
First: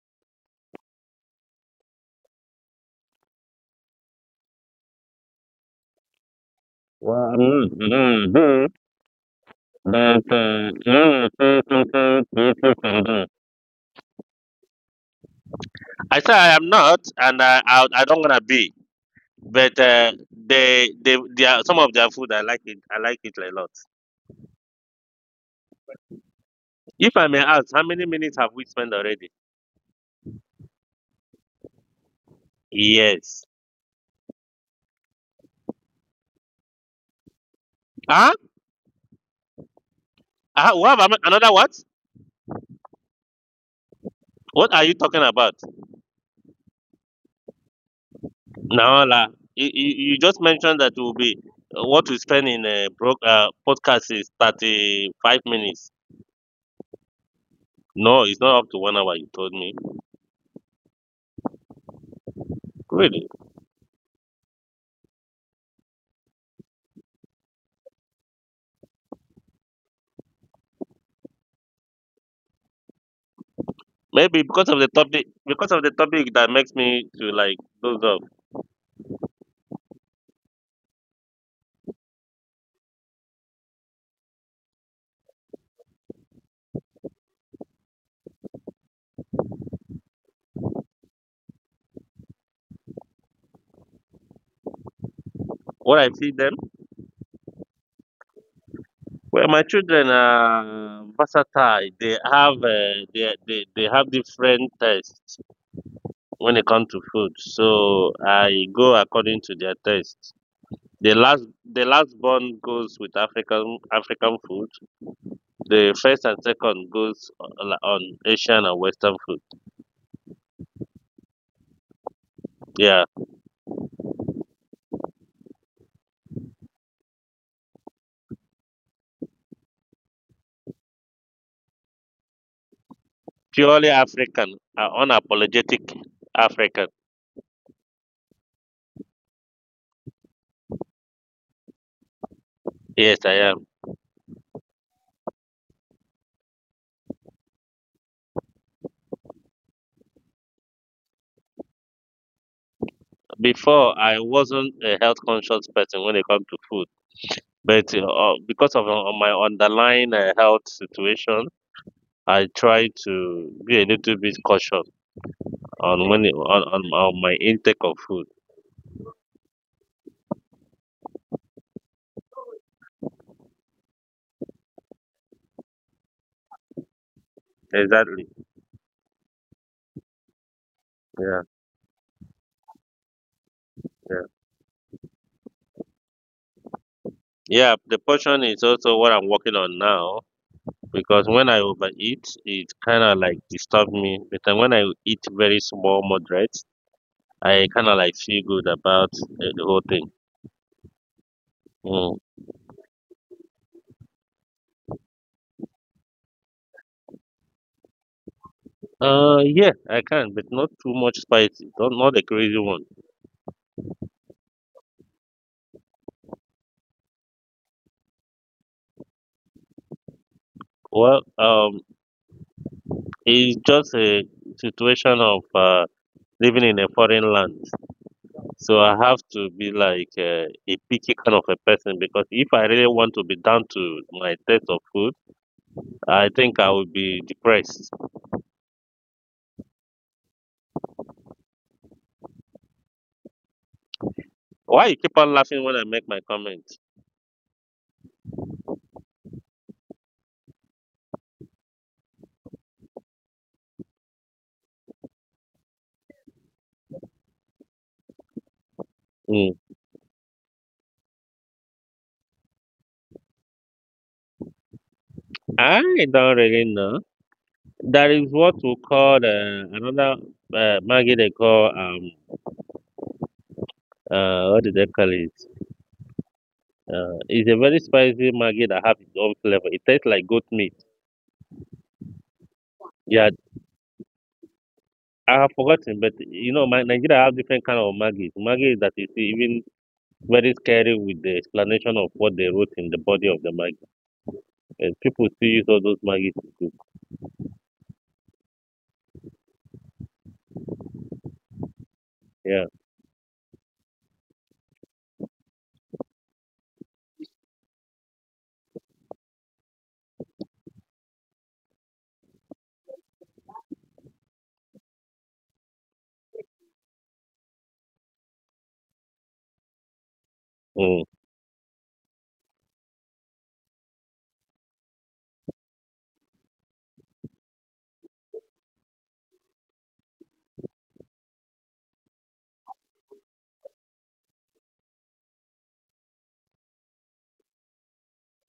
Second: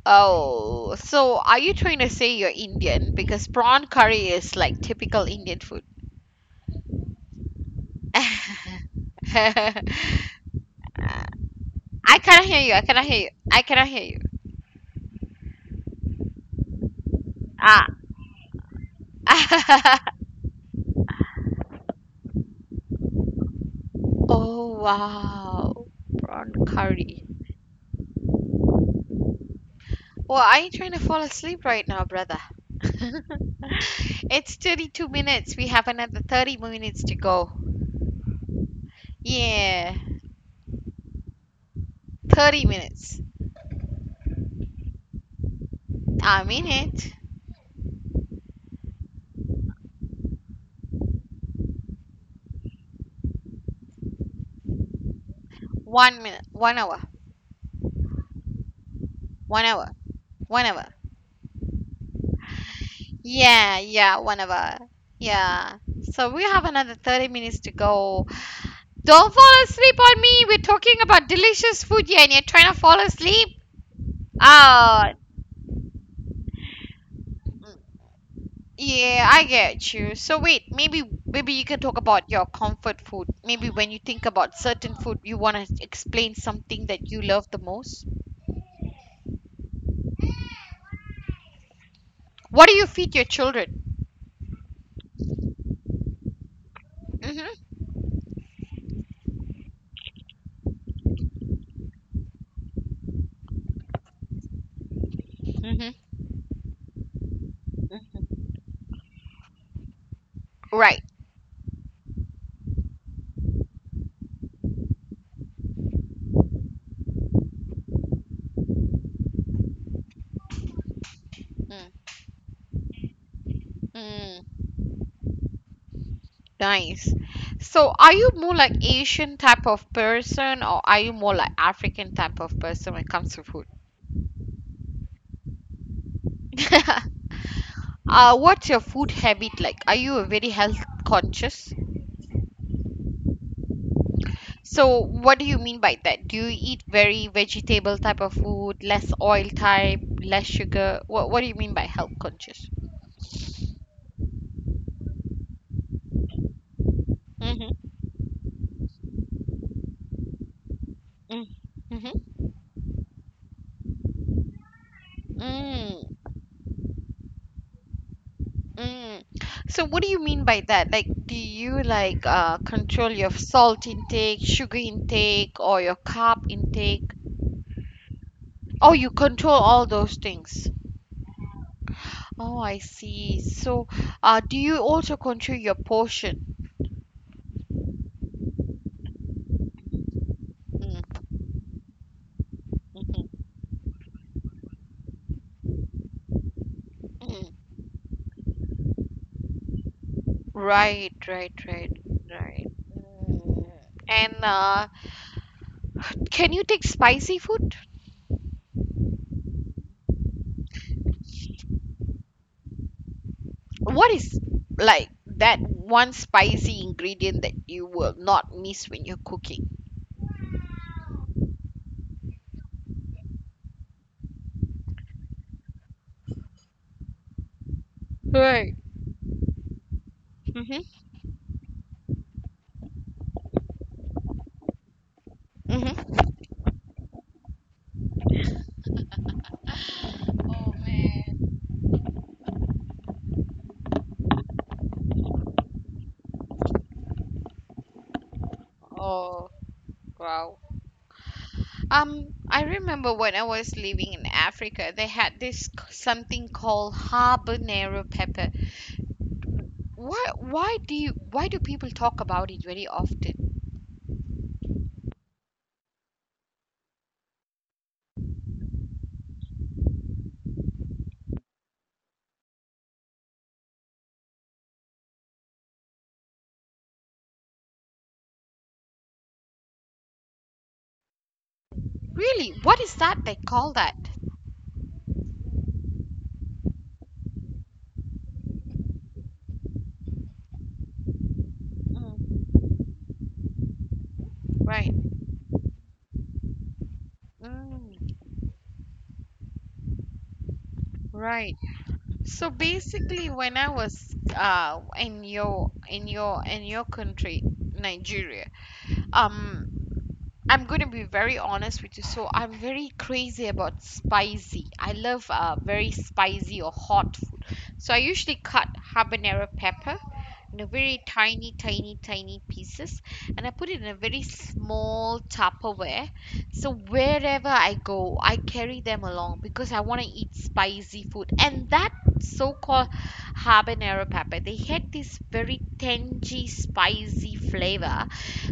Oh. So are you trying to say you're Indian? Because prawn curry is like typical Indian food. am not, I but, you know, something, cannot it's hear a you. I cannot hear something. you. I cannot hear you. I say I am not, and I I, Ah. I don't wanna be. But they are, some of their food I like it. I like it a lot. Oh, wow. Prawn If curry. I may ask, how many minutes have we spent already? Well, are you trying to fall asleep right now, brother? Yes. It's 32 minutes. We have another 30 minutes to go. Huh? Yeah, What have another what? 30 minutes. What are you talking about? A minute. Naola, you just mentioned that will be what we spend in a podcast is 35 minutes. 1 minute. 1 hour. No, it's not up to 1 hour. You told One me hour. 1 hour. really. Yeah, yeah, 1 hour. Yeah. So we have another 30 minutes to go. Don't fall asleep on me. We're talking about delicious food here and you're trying to fall asleep. Maybe because of the Oh, topic, because of the topic that makes me to like those of yeah, I get you. So wait, maybe you can talk about your comfort food. Maybe when you think about certain food, you want to explain something that you love the most. What do you feed your children? what I see them. Mm-hmm. Well, my children are versatile. They have they have different tastes Mm-hmm. when it comes to food. So Mm-hmm. I go according to their taste. Right. The last the last born goes with African African food. The first and second goes on Asian and Western food. Mm. Yeah, Mm. Nice. So are you more like Asian type of person or are you more like African type of person when it comes to food? purely African, unapologetic African. What's your food habit like? Are you a very health conscious? Yes, I am. So, what do you mean by that? Do you eat very vegetable type of food, less oil type, less sugar? What do you mean by health conscious? Before I wasn't a health conscious person when it comes to food, Mm-hmm. but because of my underlying health Mm. situation, Mm-hmm. I try to be a little bit cautious Mm, on on my intake of food. mm. So, what do you mean by that? Like, do you like, control your salt intake, sugar intake, or your carb intake? Exactly. Oh, you control all those things. Yeah. Oh, I see. So, Yeah. Do you also control your portion? Yeah, the portion is also what I'm working on now, Mm. because when I overeat, it kind of Mm-hmm. like disturb me. But then when I eat very small, moderate, Mm. I kind of like feel good about the whole thing. Right, right, right, Mm. right. Mm. And can you take spicy food? Yeah, I can, but not too much spicy. Don't not the crazy one. What is like that one spicy ingredient that you will not miss when you're cooking? Well, um, it's just a situation of living in a foreign land, Right. so I have to be like a Mm-hmm. picky kind of a person because if I really want to be down to my taste of food, Mm-hmm. I think I will be depressed. Why you keep on laughing when I make my comment? Oh, wow. I remember when I was living in Africa, they had this something called habanero pepper. Mm. Why do people talk about it very often? I don't really know. There is what we call another maggi they call what did they call it? It's a very spicy maggi that has its own flavor. It tastes like goat meat. Really, what is that Yeah, they call that? I have forgotten, but you know, my Nigeria have different kind of maggi. Maggi that is even very scary with the explanation of what Mm, they wrote in the body of the maggi. right. And people still use all those maggi to cook. Mm, right. So Yeah. basically, when I was in your country, Nigeria, um, I'm gonna be very honest with you. So I'm very crazy about spicy. I love very spicy or hot food. So I usually cut habanero pepper in a very Mm. tiny, tiny, tiny pieces, and I put it in a very small Tupperware. So wherever I go, I carry them along because I want to eat spicy food. And that so-called habanero pepper, they had this very tangy, spicy flavor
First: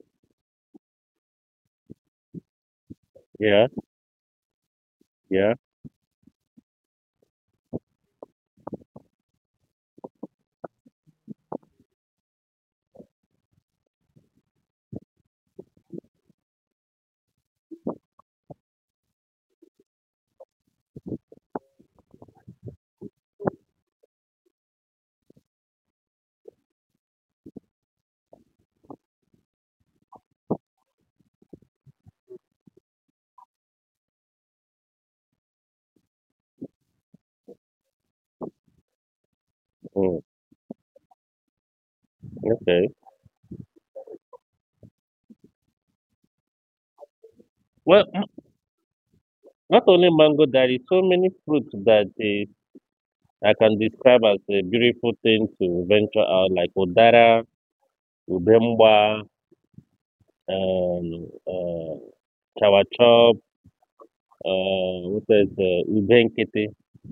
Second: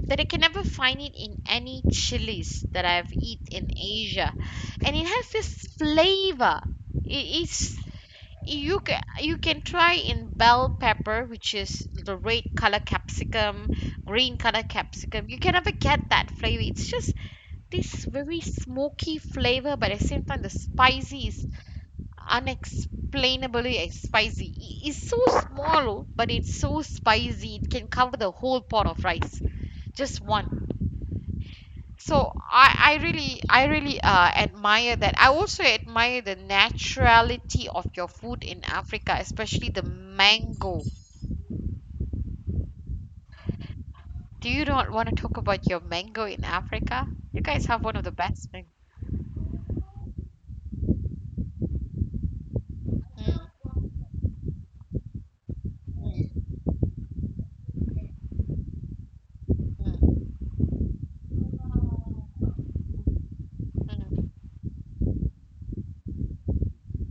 that I can never find it in any chilies that I've eat Yeah. in Asia. And it has this Yeah. flavor. It is you can try in bell pepper, which is the red color capsicum, green color capsicum. You can never get that flavor. It's just this very smoky flavor, but at the same time the spicy is unexplainably spicy. It's so small but it's so spicy, it can cover the whole pot of rice, just one. So I really admire that. I also admire the naturality of your food in Africa, especially the Mm. mango. Okay. Do you not want to talk about your mango in Africa? You guys have one of Well, the best mango. not only mango, there is so many fruits that is, Mm, I can describe as a beautiful thing to venture out, mm, like udara, ubemba, um, uh, chawa, mm, what is ubenkete,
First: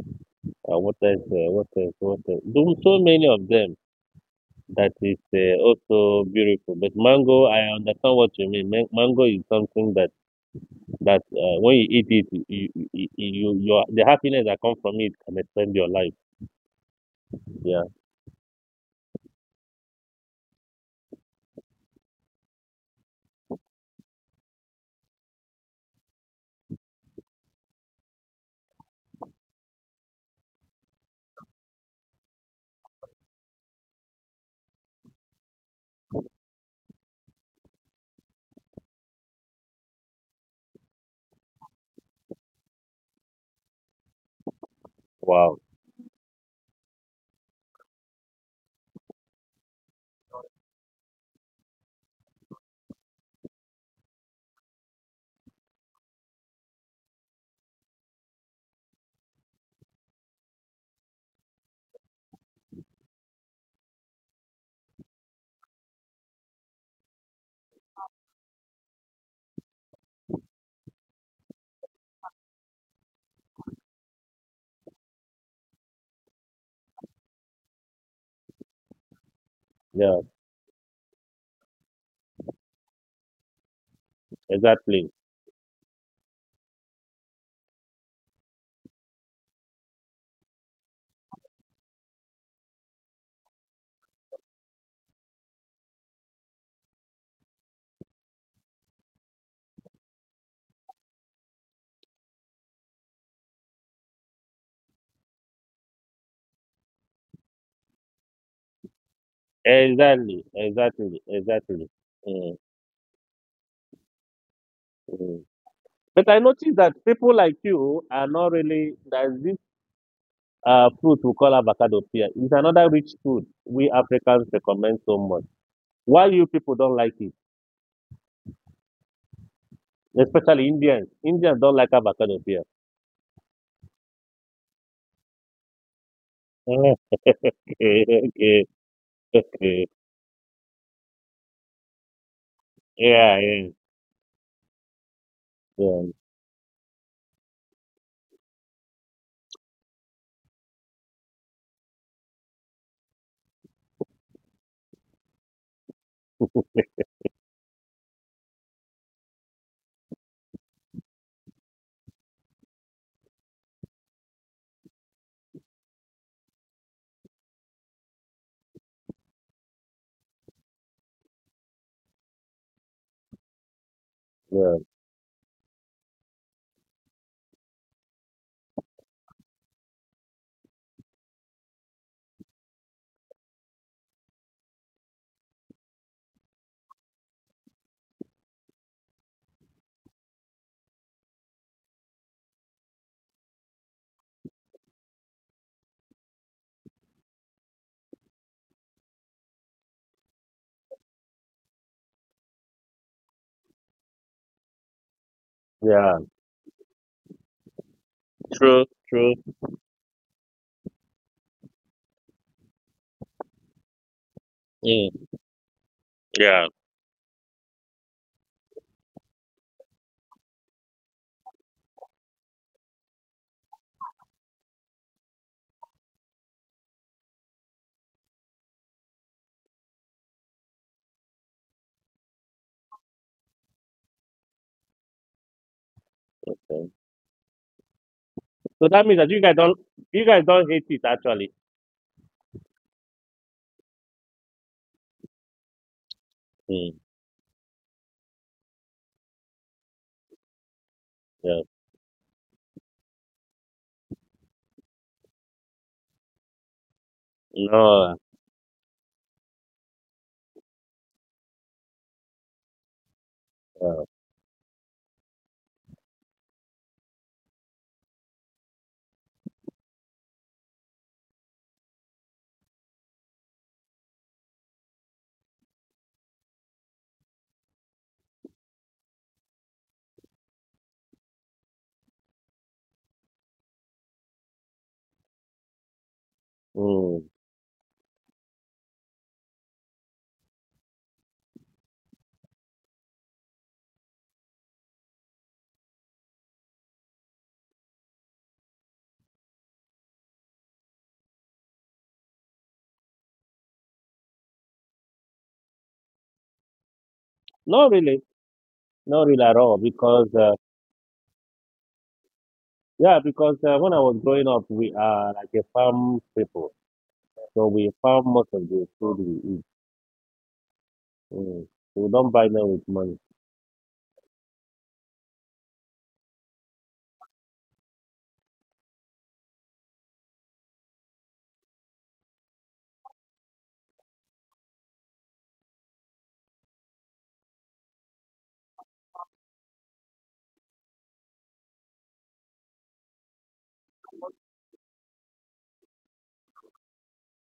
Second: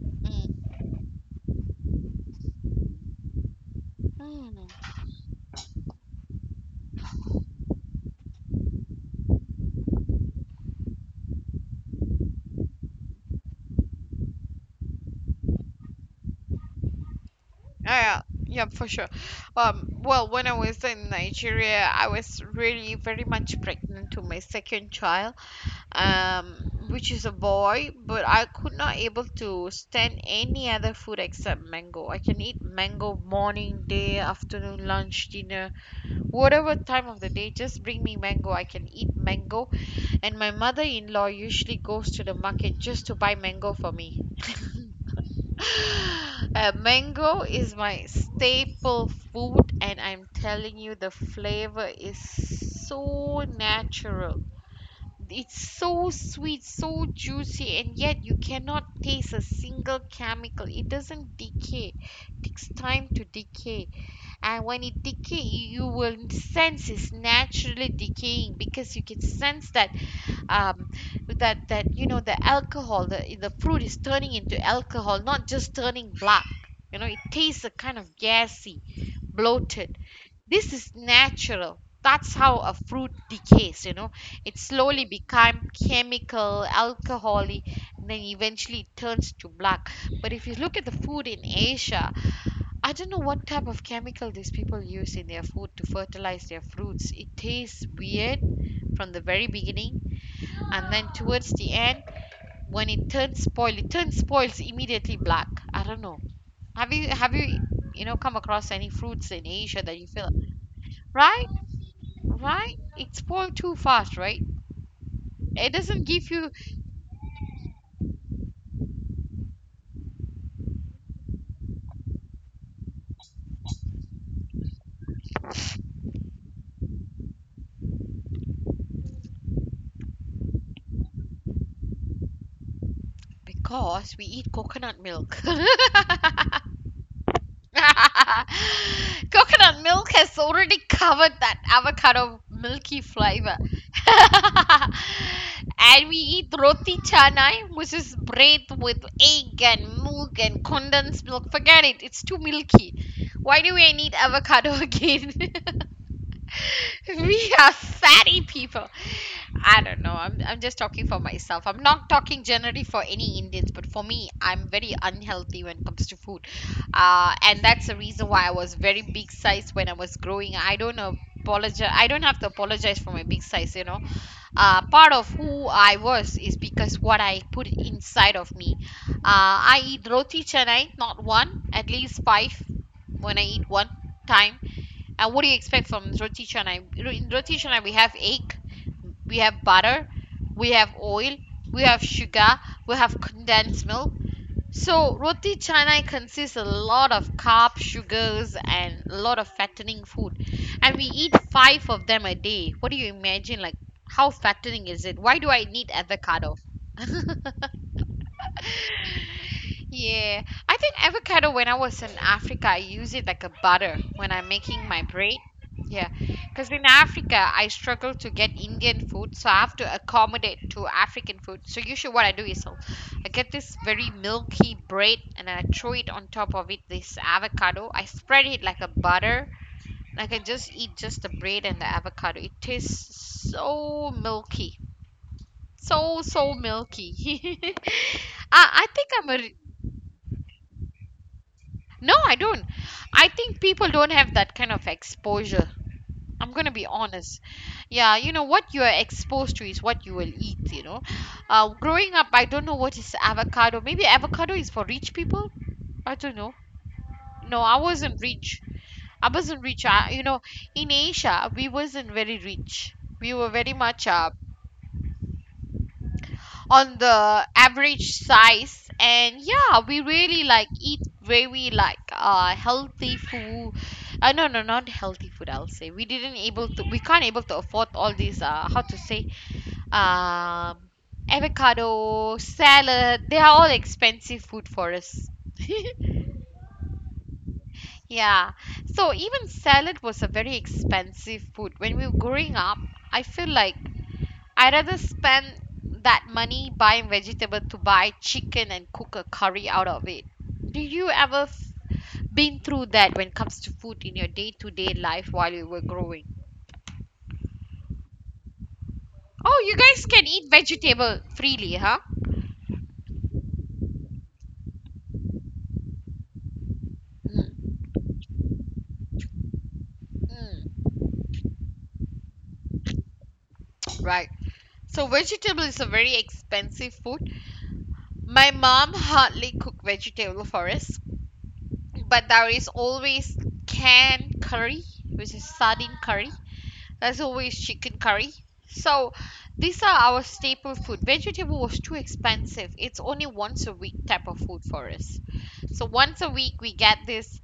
mm, what is what is what is do- so many of them mm, mm. that is also beautiful. But mango, I understand what you mean. Mango is something that when you eat it, your the happiness that comes from it can extend your life. Yeah. Yeah, yeah, for sure. Well, when I was in Nigeria, I was really very much pregnant to my second child, um, which is a boy, but I could not able to stand any other food except mango. I can eat mango morning, day, afternoon, lunch, dinner, whatever time of the day. Just bring me mango. I can eat mango, and my mother-in-law usually goes to the market just to buy mango for me. Wow. Mango is my staple food, and I'm telling you, the flavor is so natural, it's so sweet, so juicy, and yet you cannot taste a single chemical. It doesn't decay. It takes time to decay. And when it decay, you will sense it's naturally decaying, because you can sense that um you know, the alcohol, the fruit is turning into alcohol, not just turning black. You know, it tastes a kind of gassy, bloated. Yeah. This is natural, that's how a fruit decays, you know. It slowly Exactly. become chemical, alcoholic, and then eventually it turns to black. But if you look at the food in asia, I don't know what type of chemical these people use in their food to fertilize their fruits. It tastes weird from the very beginning, and then towards the end when it turns spoiled, it turns spoils immediately black. I don't know. Have you you know, come across any fruits in asia that you feel... Exactly. Right. Exactly. Mm, Right? It's spoiled too fast, right? mm. It doesn't But give I you... noticed that people like you are not really there's this fruit we call avocado pear. It's another rich food we Africans recommend so much. Why you people don't like it? Especially Indians. Indians don't like avocado pear. Because we eat coconut milk. Okay, okay, Coconut okay. milk has already covered that avocado milky Yeah, flavor. yeah, And yeah, we eat roti canai, which is bread with egg and milk and condensed milk. Forget it, it's too milky. Why do we need avocado again? We are fatty people. I don't know. I'm just talking for myself. I'm not talking generally for any Indians, but for me, I'm very unhealthy when it comes to food. And that's the reason why I was very big size when I was growing. I don't apologize. I don't have to apologize for my big size, you know. yeah, Part of who I was is because what I put inside of me. I eat roti canai, not one, at least five when I eat one time. And what do you expect from roti canai? In roti canai, we have egg, we have butter, we have oil, we have sugar, we have condensed milk. So roti canai consists a lot of carbs, sugars, and a lot of fattening food. And we eat five of them a day. What do you imagine? Like, how fattening is it? Why do I need yeah. avocado? True, true. Yeah, I think avocado when I was in Africa, I use it like a butter when I'm making my Mm, bread. Yeah, yeah. because in Africa, I struggle to get Indian food, so I have to accommodate to African food. So usually what I do is I get this very milky bread and I throw it on top of it, this avocado. I spread it like a butter. I can just eat just the bread and the avocado. It tastes so milky. So, so Yeah. milky. I So think that means I'm that a. You guys don't hate it actually. No, I don't. I think people don't have that kind of exposure. I'm going to be Mm, honest. Yeah, what you're exposed to is what you will eat. yeah. Growing up, I don't know what is avocado. Maybe avocado is for rich people? I don't know. No, I No. wasn't rich. I wasn't rich. I, in Asia, we wasn't very rich. We were very uh, much on the average size, and yeah, we really like eat very like healthy food. No, not healthy food, I'll say. We can't able to afford all these, how to say, um avocado salad. They are all expensive food for us. Mm. Yeah, so even salad was a very expensive food when we were growing up. I feel like I rather spend that money buying vegetable to buy chicken and cook a curry out of it. Do you ever been through that when it comes to food in your day-to-day life while you were growing? Not really, not really at Oh, you all. guys can Because eat vegetable freely, huh? Yeah, because when I was growing up, we are like a farm people, so Mm, we farm most of the food we eat. mm, Mm. So we don't buy them with money. right. So vegetable is a very expensive food. My mom hardly cook vegetable for us, but there is always canned curry, which is sardine curry, as always chicken curry. So these are our staple food. Vegetable was too expensive. It's only once a week type of food for us. So once a week we get this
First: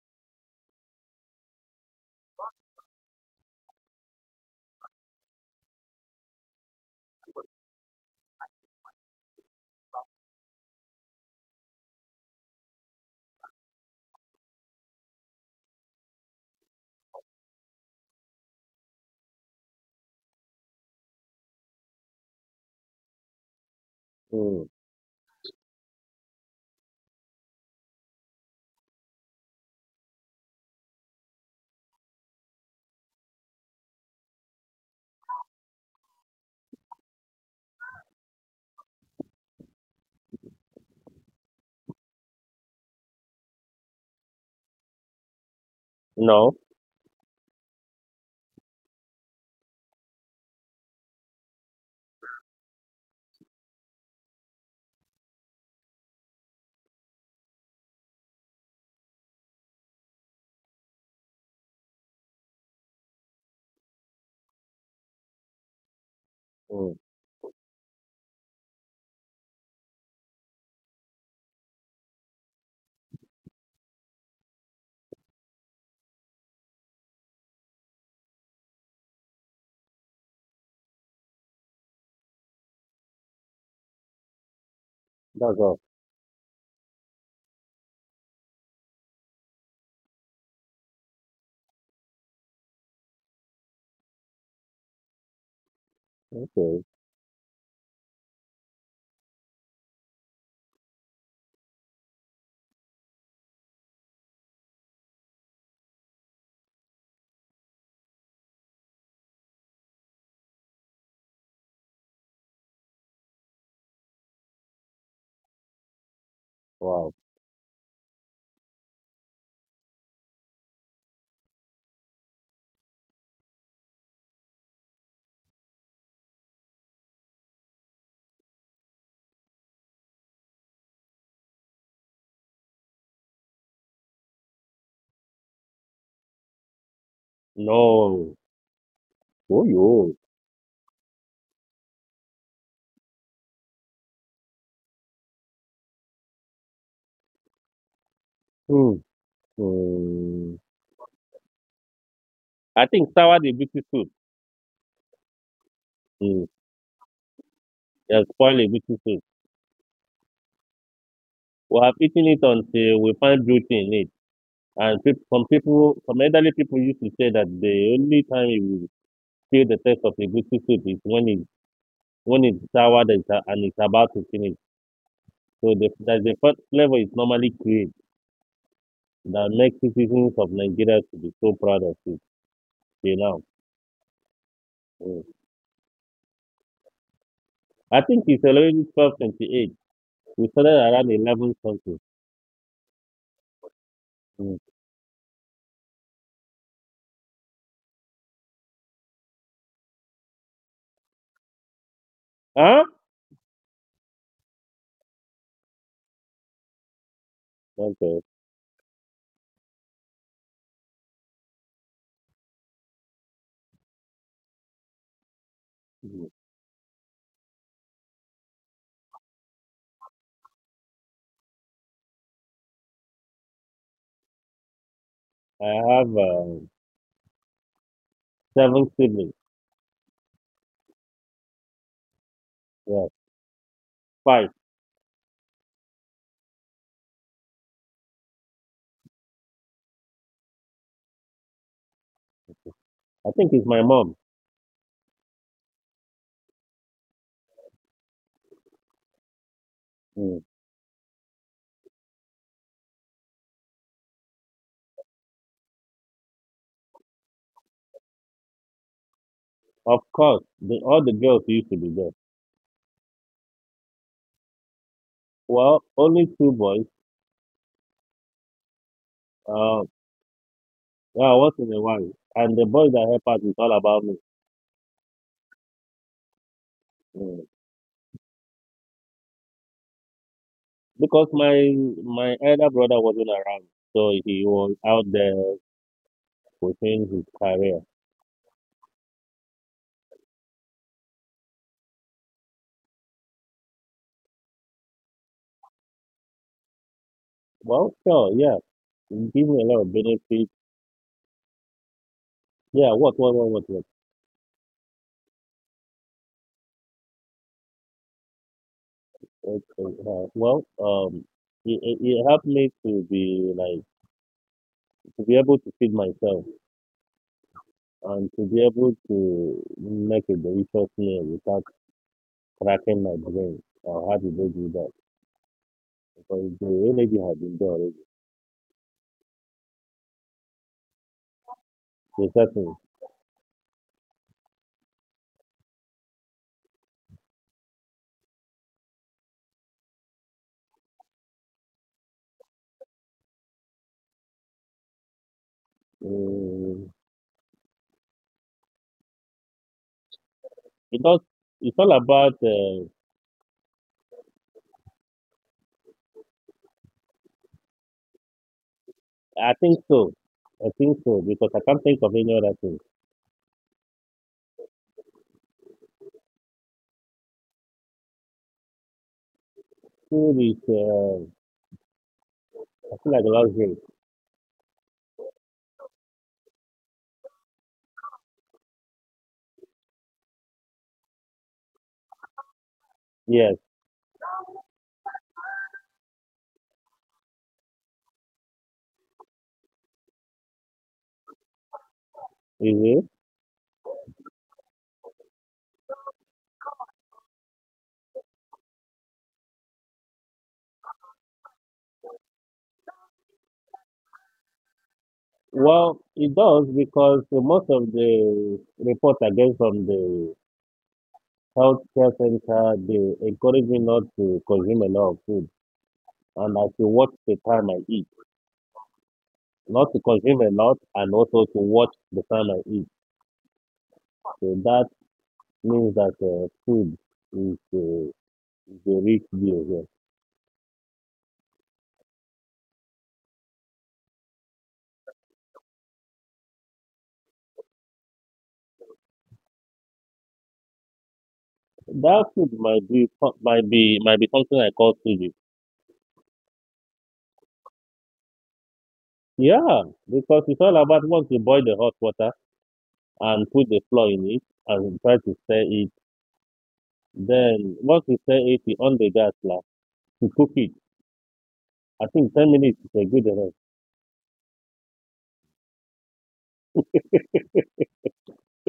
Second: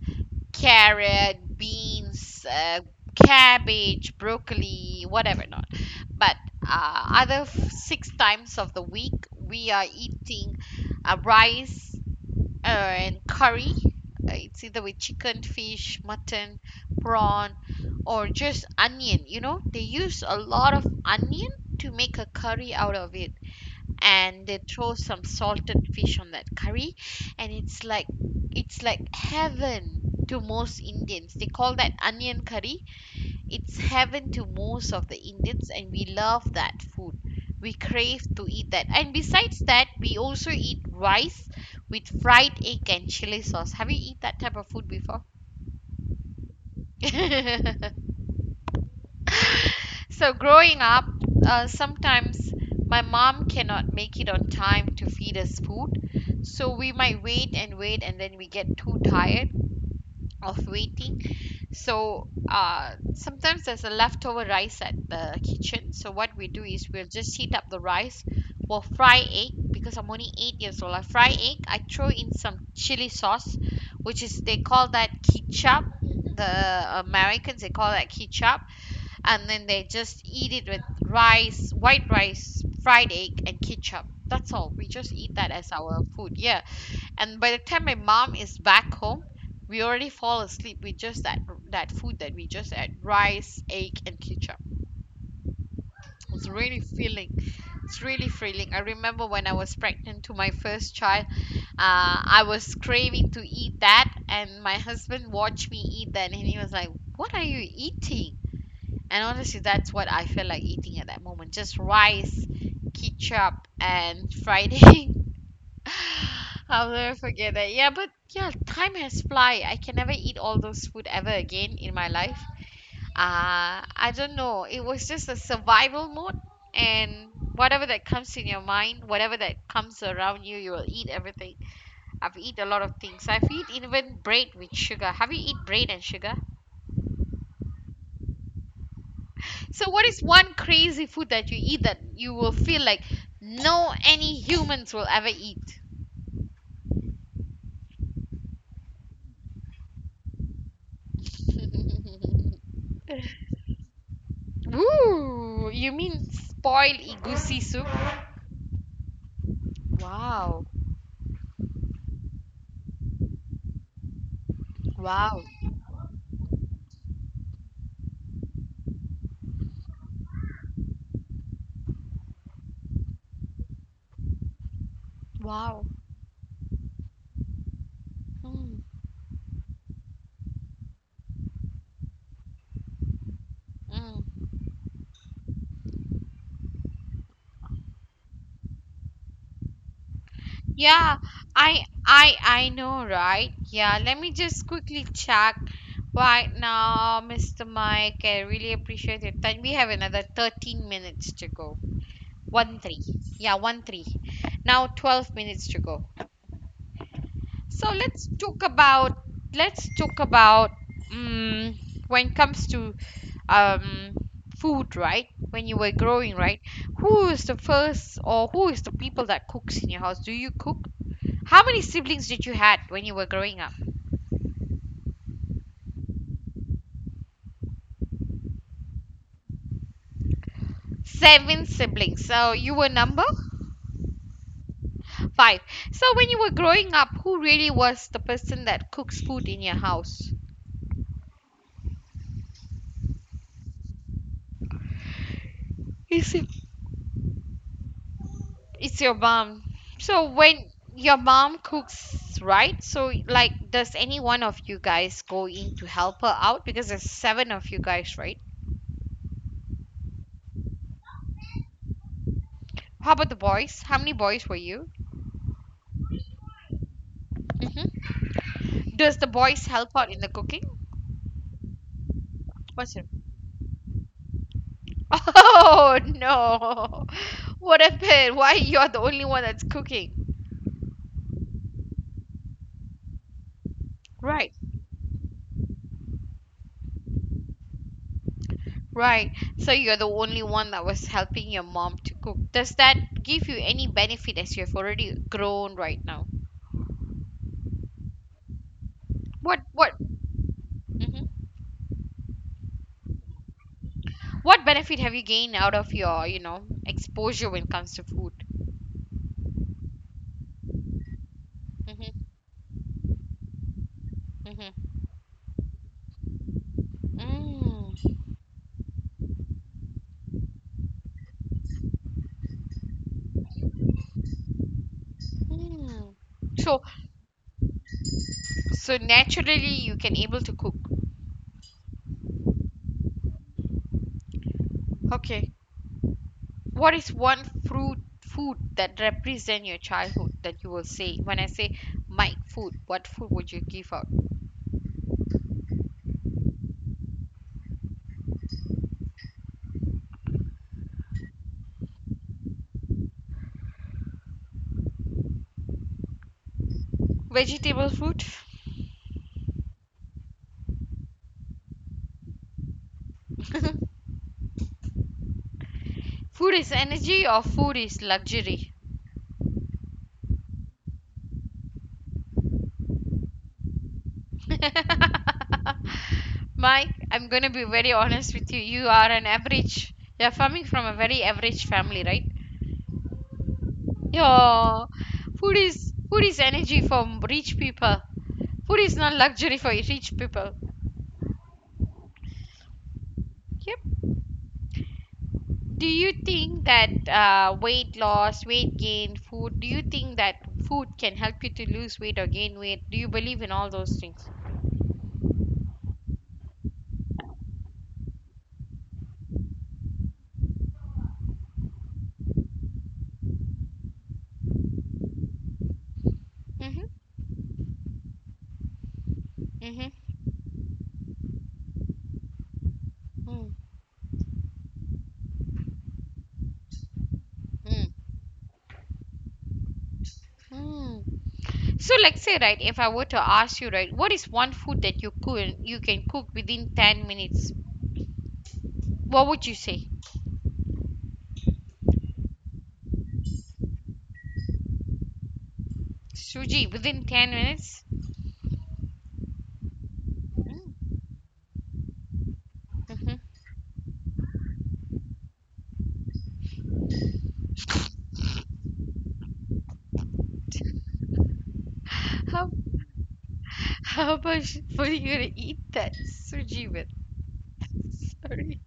carrot, beans, cabbage, broccoli, whatever not. But other six times of the week, we are eating rice, and curry. It's either with chicken, fish, mutton, prawn, or just onion. You know, they use a lot of onion to make a curry out of it, and they Mm. throw some salted fish on that curry, and it's like heaven to most Indians. They call that onion curry. It's heaven to most of the Indians, and we love that food. We crave to eat that. And besides that, we also eat rice with fried egg and chili sauce. Have you eat that type of food before? No, So growing up, sometimes my mom cannot make it on time to feed us food. So we might wait and wait and then we get too tired of waiting. So sometimes there's a leftover rice at the kitchen. So what we do is mm. we'll just heat up the rice. We'll fry egg because I'm only 8 years old. I fry egg. I throw in some chili sauce, which is they call that ketchup. The Americans, they call that ketchup, and then they just eat it with rice, white rice, fried egg, and ketchup. That's all. We just eat that That's as all. our food. Yeah. And by the time my mom is back home, we already fall asleep with just that food that we just had, rice, egg, and ketchup. It's really Okay, filling. It's really filling. I remember when I was pregnant to my first child, I was craving to eat that, and my husband watched me eat that, and he was like, "What are you eating?" And honestly, that's what I feel like eating at that moment. Just rice, ketchup, and fried egg. I'll wow. never forget that. Yeah, but yeah, time has fly. I can never eat all those food ever again in my life. I don't know. It was just a survival mode, and whatever that comes in your mind, whatever that comes around you, you will eat everything. I've eat a lot of things. I've eat even bread with sugar. Have you eat bread and sugar? No, oh So what yo. is one crazy food that you eat that you will feel like no any humans will ever eat? Mm. Mm. I think sour the beauty soup. Ooh, you mean Mm. spoiled egusi soup? Yeah, spoil the beauty soup. Wow. We have eaten it until we find beauty in it. And peop some Wow. people, some elderly people used to say that the only time you feel the text of a good soup is when it's soured and it's about to finish. So Wow. that's the first flavor is normally created Mm, that makes citizens of Nigeria to be so proud of it till now. mm. Mm. I think it's already 12:28. We started around Yeah, 11 I something. I I know, right? Yeah, let me Mm. just quickly check right now, Mr. Mike. I really appreciate your time. We have another 13 minutes to go. Huh? 13. Yeah, 13. Now 12 minutes to go. So Okay. Let's talk about, um, when it comes to, um food, right? When you were Mm. growing, right? Who is the first, or who is the people that cooks in your house? Do you cook? How many siblings did you had when you were growing up? I have seven siblings. Seven siblings. So you were Yeah, number five. five. So when you were growing up, who really was the person that cooks food in your house? I think it's my mom. Is it It's your mom. So Mm. when your mom cooks, right? So, like, does any one of you guys go in to help her out because there's seven of you guys, right? Of course, all the girls used to be there. How about the boys? How many boys were you? Well, only two boys. Hmm. Does the boys Um, help out in the cooking? Yeah, once in a while. And the boys What's your that help us is all about me. Oh, no. Mm. What happened? Why you're the only one that's cooking? Because my elder brother wasn't around, so he Right. was out there pursuing his career. Right. So you're the only one that was helping your mom to cook. Does that give you any benefit as you've already grown right now? Well, sure, yeah, it gave What me a lot of what benefits. Mhm. Yeah, what, what? What benefit have you gained out of your exposure when it comes to food? Okay, uh, well, um, it, it Mm-hmm, it helped me to be like mm-hmm. to be able to feed myself Mm, and to be able to make a delicious meal without cracking my brain. Or how did they do that? mm. Because So, the energy had been there already. so naturally you can able to cook. The Okay. What is one fruit food that represent your childhood that you will say? When I say my food, what food would you give out? setting. Because it's all about, Vegetable food? I think so. I think so, because I can't think of any other thing. Food is energy or food is luxury? Food is I feel like luxury. Mike, I'm going to be very honest with you. You are an average. You're coming from a very average family, right? Yes, Your food is energy for rich people. Food is not luxury for rich people. is it? Yep. Do you think that, weight loss, weight gain, food? Do you think that food can help you to lose weight or gain weight? Do you believe in all those things? Well, it does because most of the reports I get from the healthcare center, they encourage me not to consume a lot of food and I Mm-hmm. should watch the time I eat. Mm-hmm. Not to consume a lot and also to watch the time I eat. Mm-hmm. So that means that food is uh, is a rich deal. Mm-hmm. So let's say right, if I were to ask you right, what is one food that you can cook within 10 minutes? What would you say, That food might be might be something I call suji. Suji? Within 10 minutes? Yeah, because it's all Mm-hmm. about once you boil the hot water and put the flour in it and try to stir it. Then once you stir it, you on the gas now to cook it. I think ten How minutes is a good enough. how much food are you gonna eat that Suji with? Sorry,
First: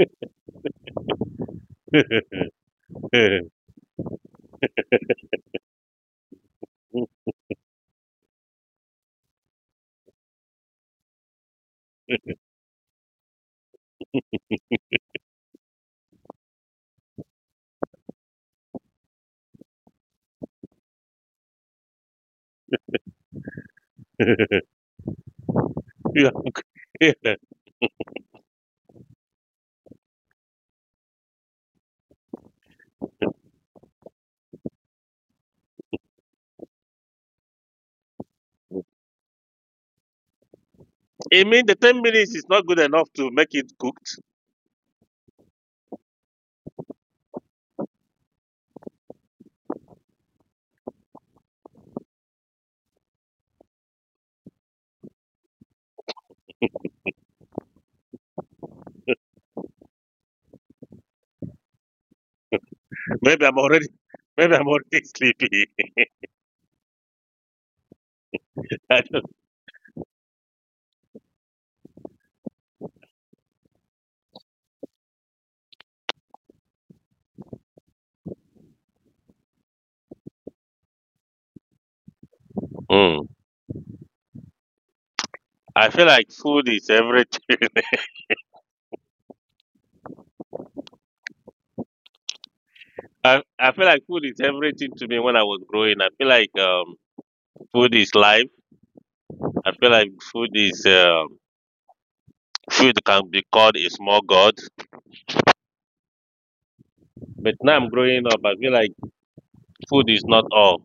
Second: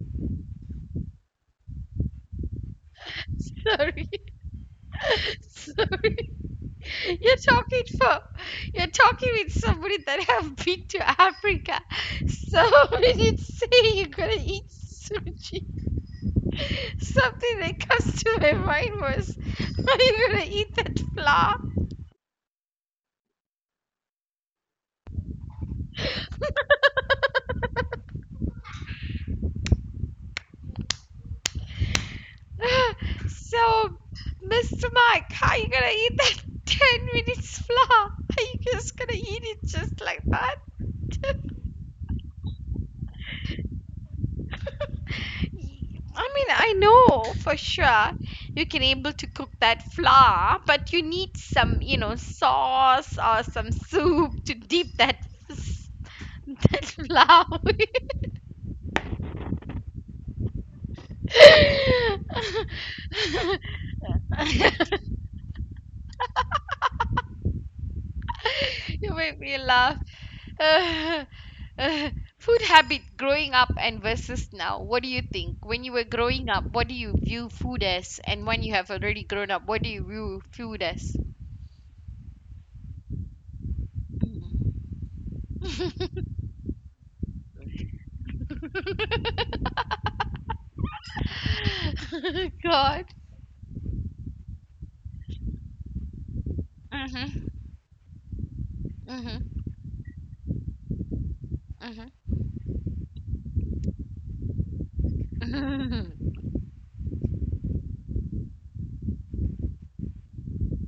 sorry, sorry. You're talking for you're talking with somebody that have been to Africa. So when you say you're gonna eat Suji. Something that comes to my mind was, are you gonna eat that flour? You are clear. So, Mr. Mike, how you gonna eat that 10 minutes flour? Are you just gonna eat it just like that? It means the 10 minutes is not good enough to make it cooked. I mean, I know for sure you can able to cook that flour, but you need some sauce or some soup to dip that that flour. With. Maybe I'm already maybe I'm already sleepy. I, You don't- make me laugh. Uh, uh, food habit growing up and versus now. What do you think? When you were growing up, what do you view food as? And when you have already grown up, what do you view food as? Hmm. Mm. I feel like food is everything. God. I feel like food is everything to me when I was growing. I feel like Mhm. food is life. Mhm. I feel like Mhm. food can be called a small god. Mhm. But now I'm growing up. I feel like food is not all.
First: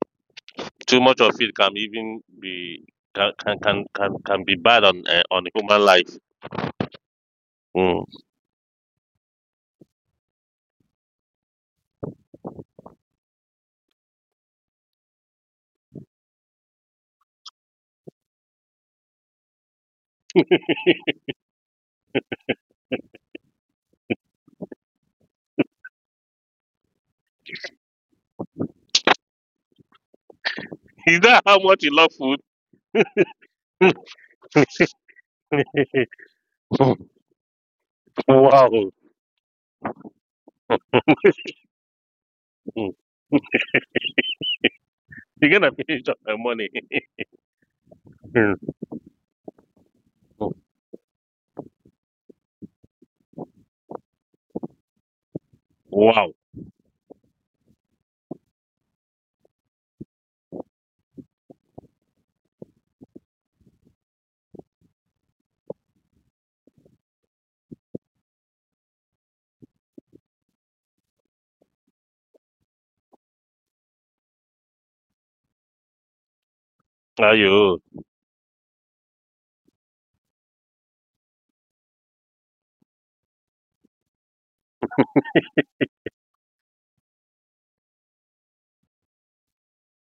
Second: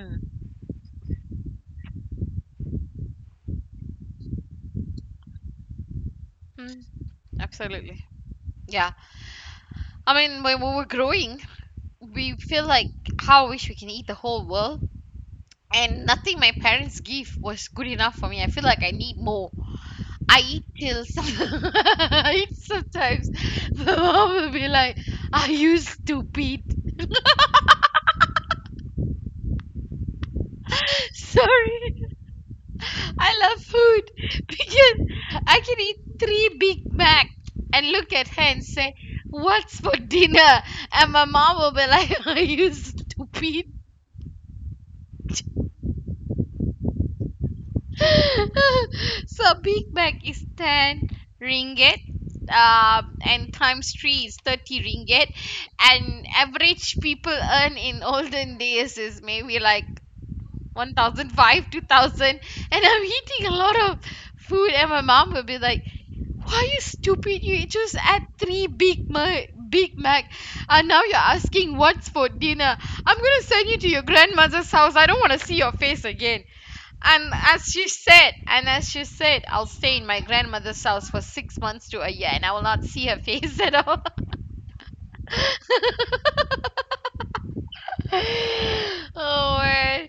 Too much of it can even be can be bad on human life. Mm. Absolutely. Mm. Yeah. I mean, when we were growing, we feel like how I wish we can eat the whole world. And nothing my parents give was good enough for me. I feel like I need more. I eat till I eat sometimes. My mom will be like, "Are you stupid?" Is that how much you Sorry, love food? I love food because I can eat three Big Mac and look at her and Wow. say, "What's for dinner?" And my mom will be like, "Are you Mm. stupid?" You're gonna finish up my money. So Big Mac is Mm. 10 ringgit, and times 3 is 30 ringgit, and Wow. average people earn in olden days is maybe like 1005 2000, and I'm eating a lot of food, and my mom will be like, why you stupid? You just add three big mac, and now you're asking what's for dinner? I'm gonna send you to your grandmother's house. I don't want to see your face again. And Are as you? she said, and as she said, I'll stay in my grandmother's house for 6 months to a year, and I will not see her face at all. Oh, man.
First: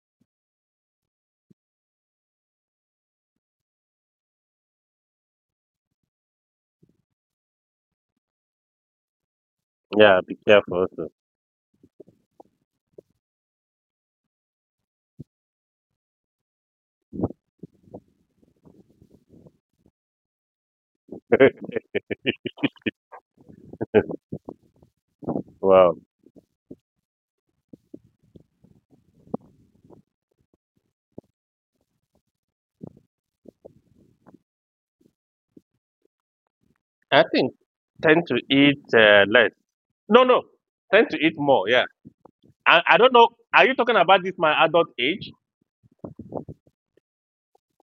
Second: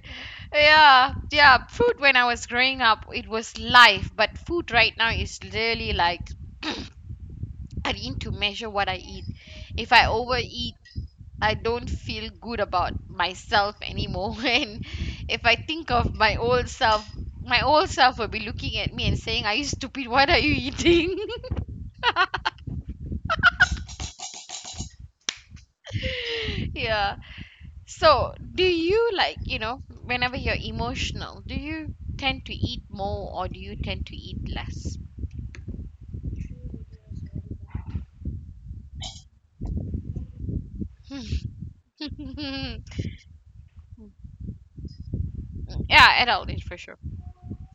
Yeah, yeah. Food when I was growing up, it was life, but food right now is really like I need to measure what I eat. If I Yeah. Be overeat, careful. Also. I don't feel good about myself anymore. And if I think of my old self will be looking at me and saying, "Are you stupid? What are you eating?" Wow. Yeah. So, do you like, whenever you're emotional, do you tend to eat more or do you tend to eat less? I think tend to eat less. No, no, tend to eat more. Yeah, I don't know. Are you talking about this my adult age? Yeah, adult age for sure.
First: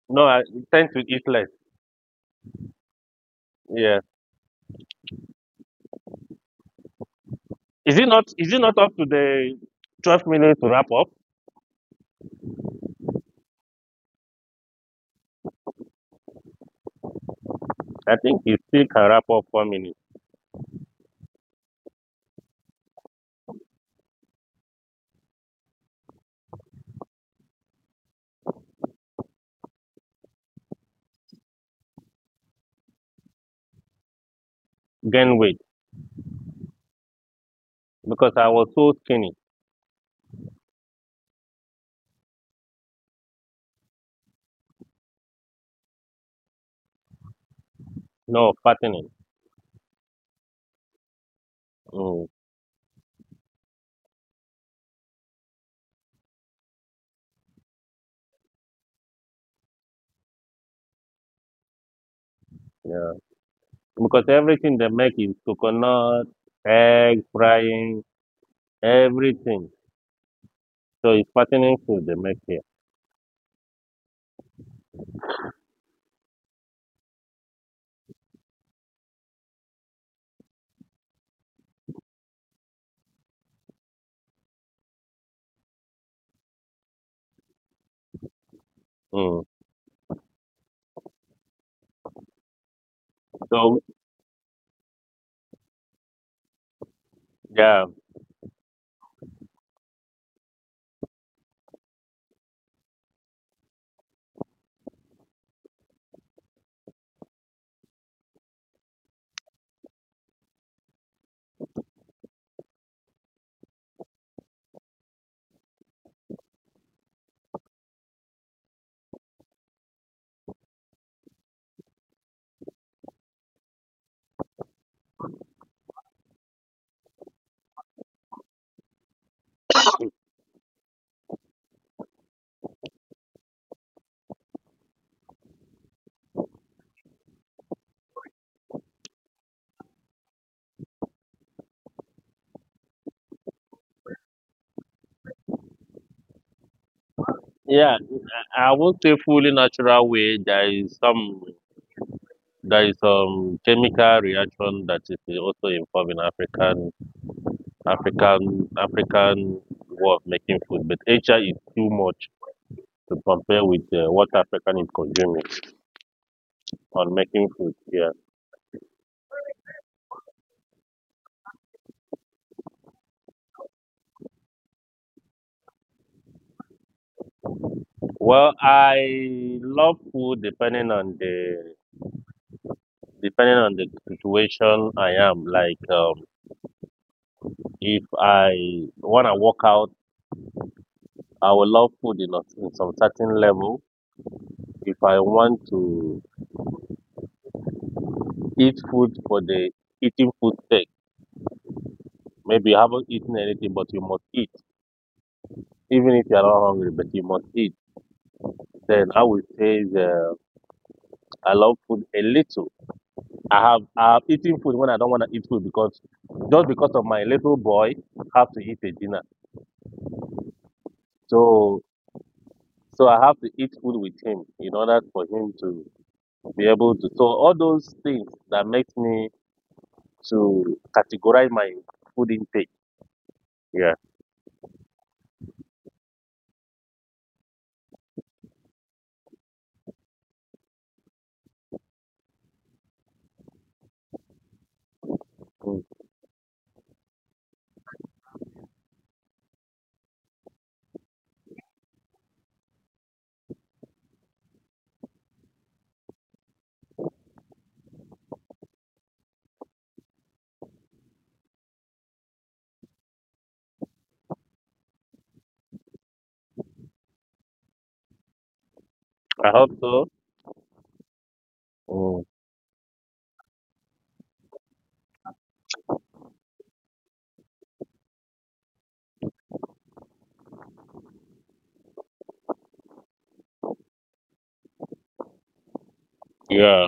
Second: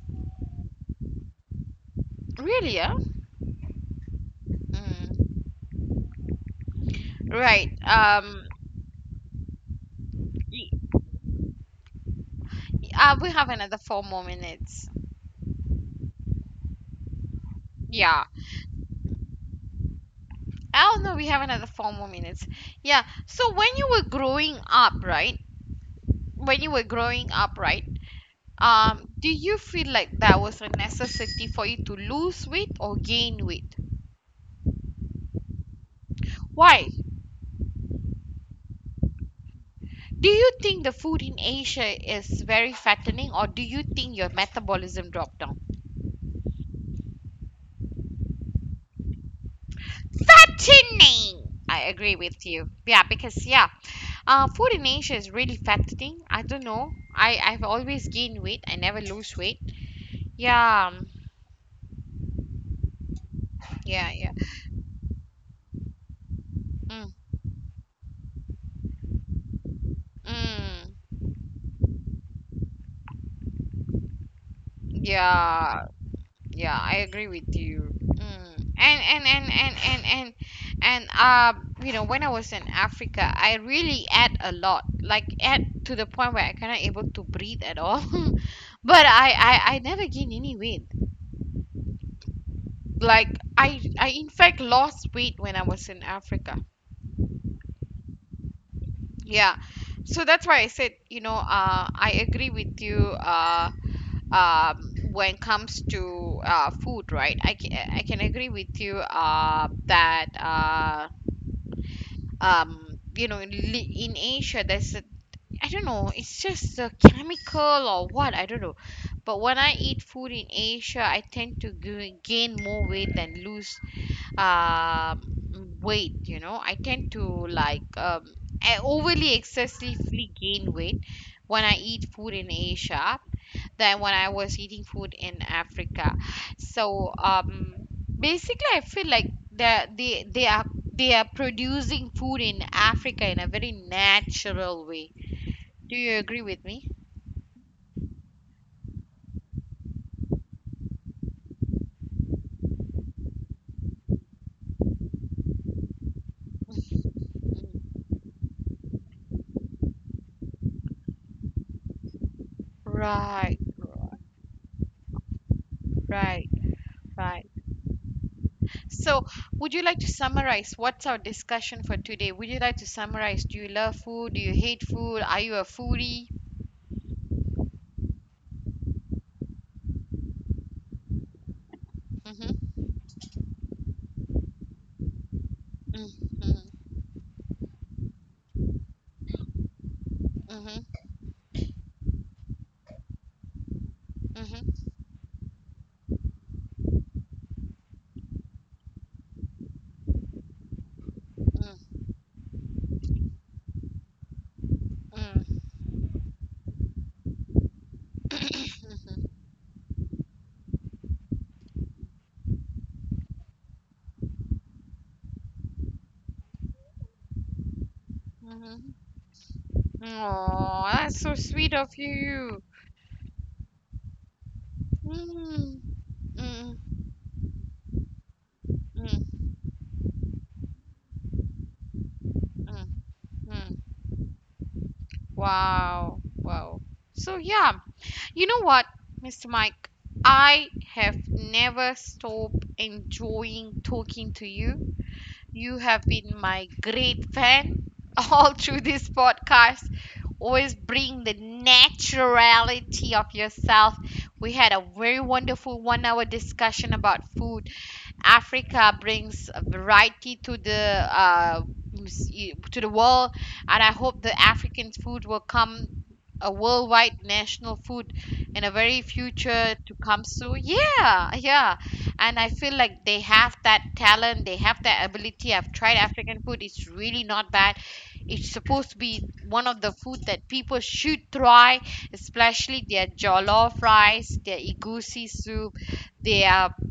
No, I tend to eat less. Really, yeah? Yeah, Mm. Right. is it not? Is it not up to the 12 minutes to y- wrap up? We have another four more minutes. I Yeah. think you still can wrap up 4 minutes. Oh no, we have another four more minutes. Yeah. So when you were growing up, right? When you were growing up, right? Do you feel like there was a necessity for you to lose weight or gain weight? Gain weight Why? because I was so skinny. Do you think the food in Asia is very fattening or do you think your metabolism dropped down? No fattening. Fattening! I agree Mm, with you. Yeah, because food in Asia is really fattening. I don't know. I've always gained weight. I never lose weight. Yeah, um, yeah, yeah, because yeah. everything they make is coconut, Mm. egg, frying, everything. Mm, So it's fattening food they make here. yeah, yeah, I agree with you. Mm. And and and and and and and you know, when I was in Africa, I really ate a lot, like ate to the point where I cannot able to breathe at all. But I Mm. I I never gained any weight. Like I So I in fact lost weight when I was in Africa. yeah. Yeah, so that's why I said, I agree with you. When it comes to food, right? I can agree with you that you know in Asia there's I don't know it's just a chemical or what I don't know, but when I eat food in Asia, I tend to gain more weight than lose um weight. You know, I tend to I overly excessively gain weight when I eat food in Asia than when I was eating food in Africa. So basically, I feel like that they are producing food in Africa in a very natural way. Do you agree with me? Yeah, I won't say fully natural way. There is some chemical reaction that is also involved in Mm. African way of making food, but HR is too much to Right, compare with what African is consuming right, on right. making food. Yeah. So, would you like to summarize what's our discussion for today? Would you like to summarize? Do you love food? Do you hate food? Are you a foodie? Well, I love food Mm-hmm. depending on the situation I am. Like Mm-hmm. if I wanna work out, Mm-hmm. I will love food in, a, in some certain level if I want to eat food for the eating food sake, Mm-hmm. maybe you haven't eaten anything, but you must eat. Mm-hmm. Even if you are not hungry, but you must eat. Then I would say the, I love food a little. I have eaten food when I don't want to eat food because just because of my little boy I have to Mm-hmm. eat a dinner. Oh, that's so sweet So of you. so I have to eat food with him in order Mm, for him mm, to be mm, able to. So all those things that makes me mm, to categorize my food intake. mm. Mm. Yeah, Wow, wow. So, yeah, you know what, Mr. Mike? I have never stopped enjoying talking to you. You mm. have been my great fan all through this podcast. Always bring the naturality of yourself. We had a very wonderful 1 hour discussion about food. Africa brings a variety to the uh, mus- to the world, and I hope the African food will come a worldwide national food in a very I future hope to so. come soon. Yeah, yeah, Mm. and I feel like they have that talent, they have that ability. I've tried African food; it's really not bad. It's supposed to be one of the food that people should try, especially their jollof rice, their egusi soup, their Yeah.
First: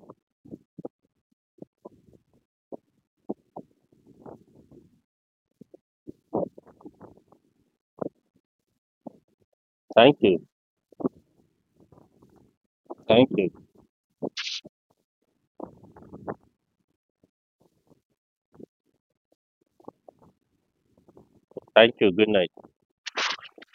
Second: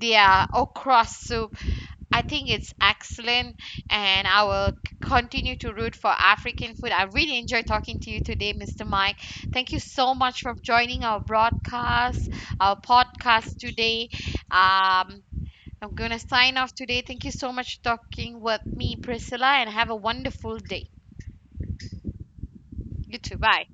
yeah, okra soup. I think it's excellent, and I will continue to root for African food. I really enjoyed talking to you today, Mr. Mike. Thank you so Thank much you. for joining our broadcast, our Thank you. podcast today. Um, I'm gonna sign off today. Thank you so much for talking with me, Priscilla, and have a wonderful day. Thank you. Good night. You too. Bye.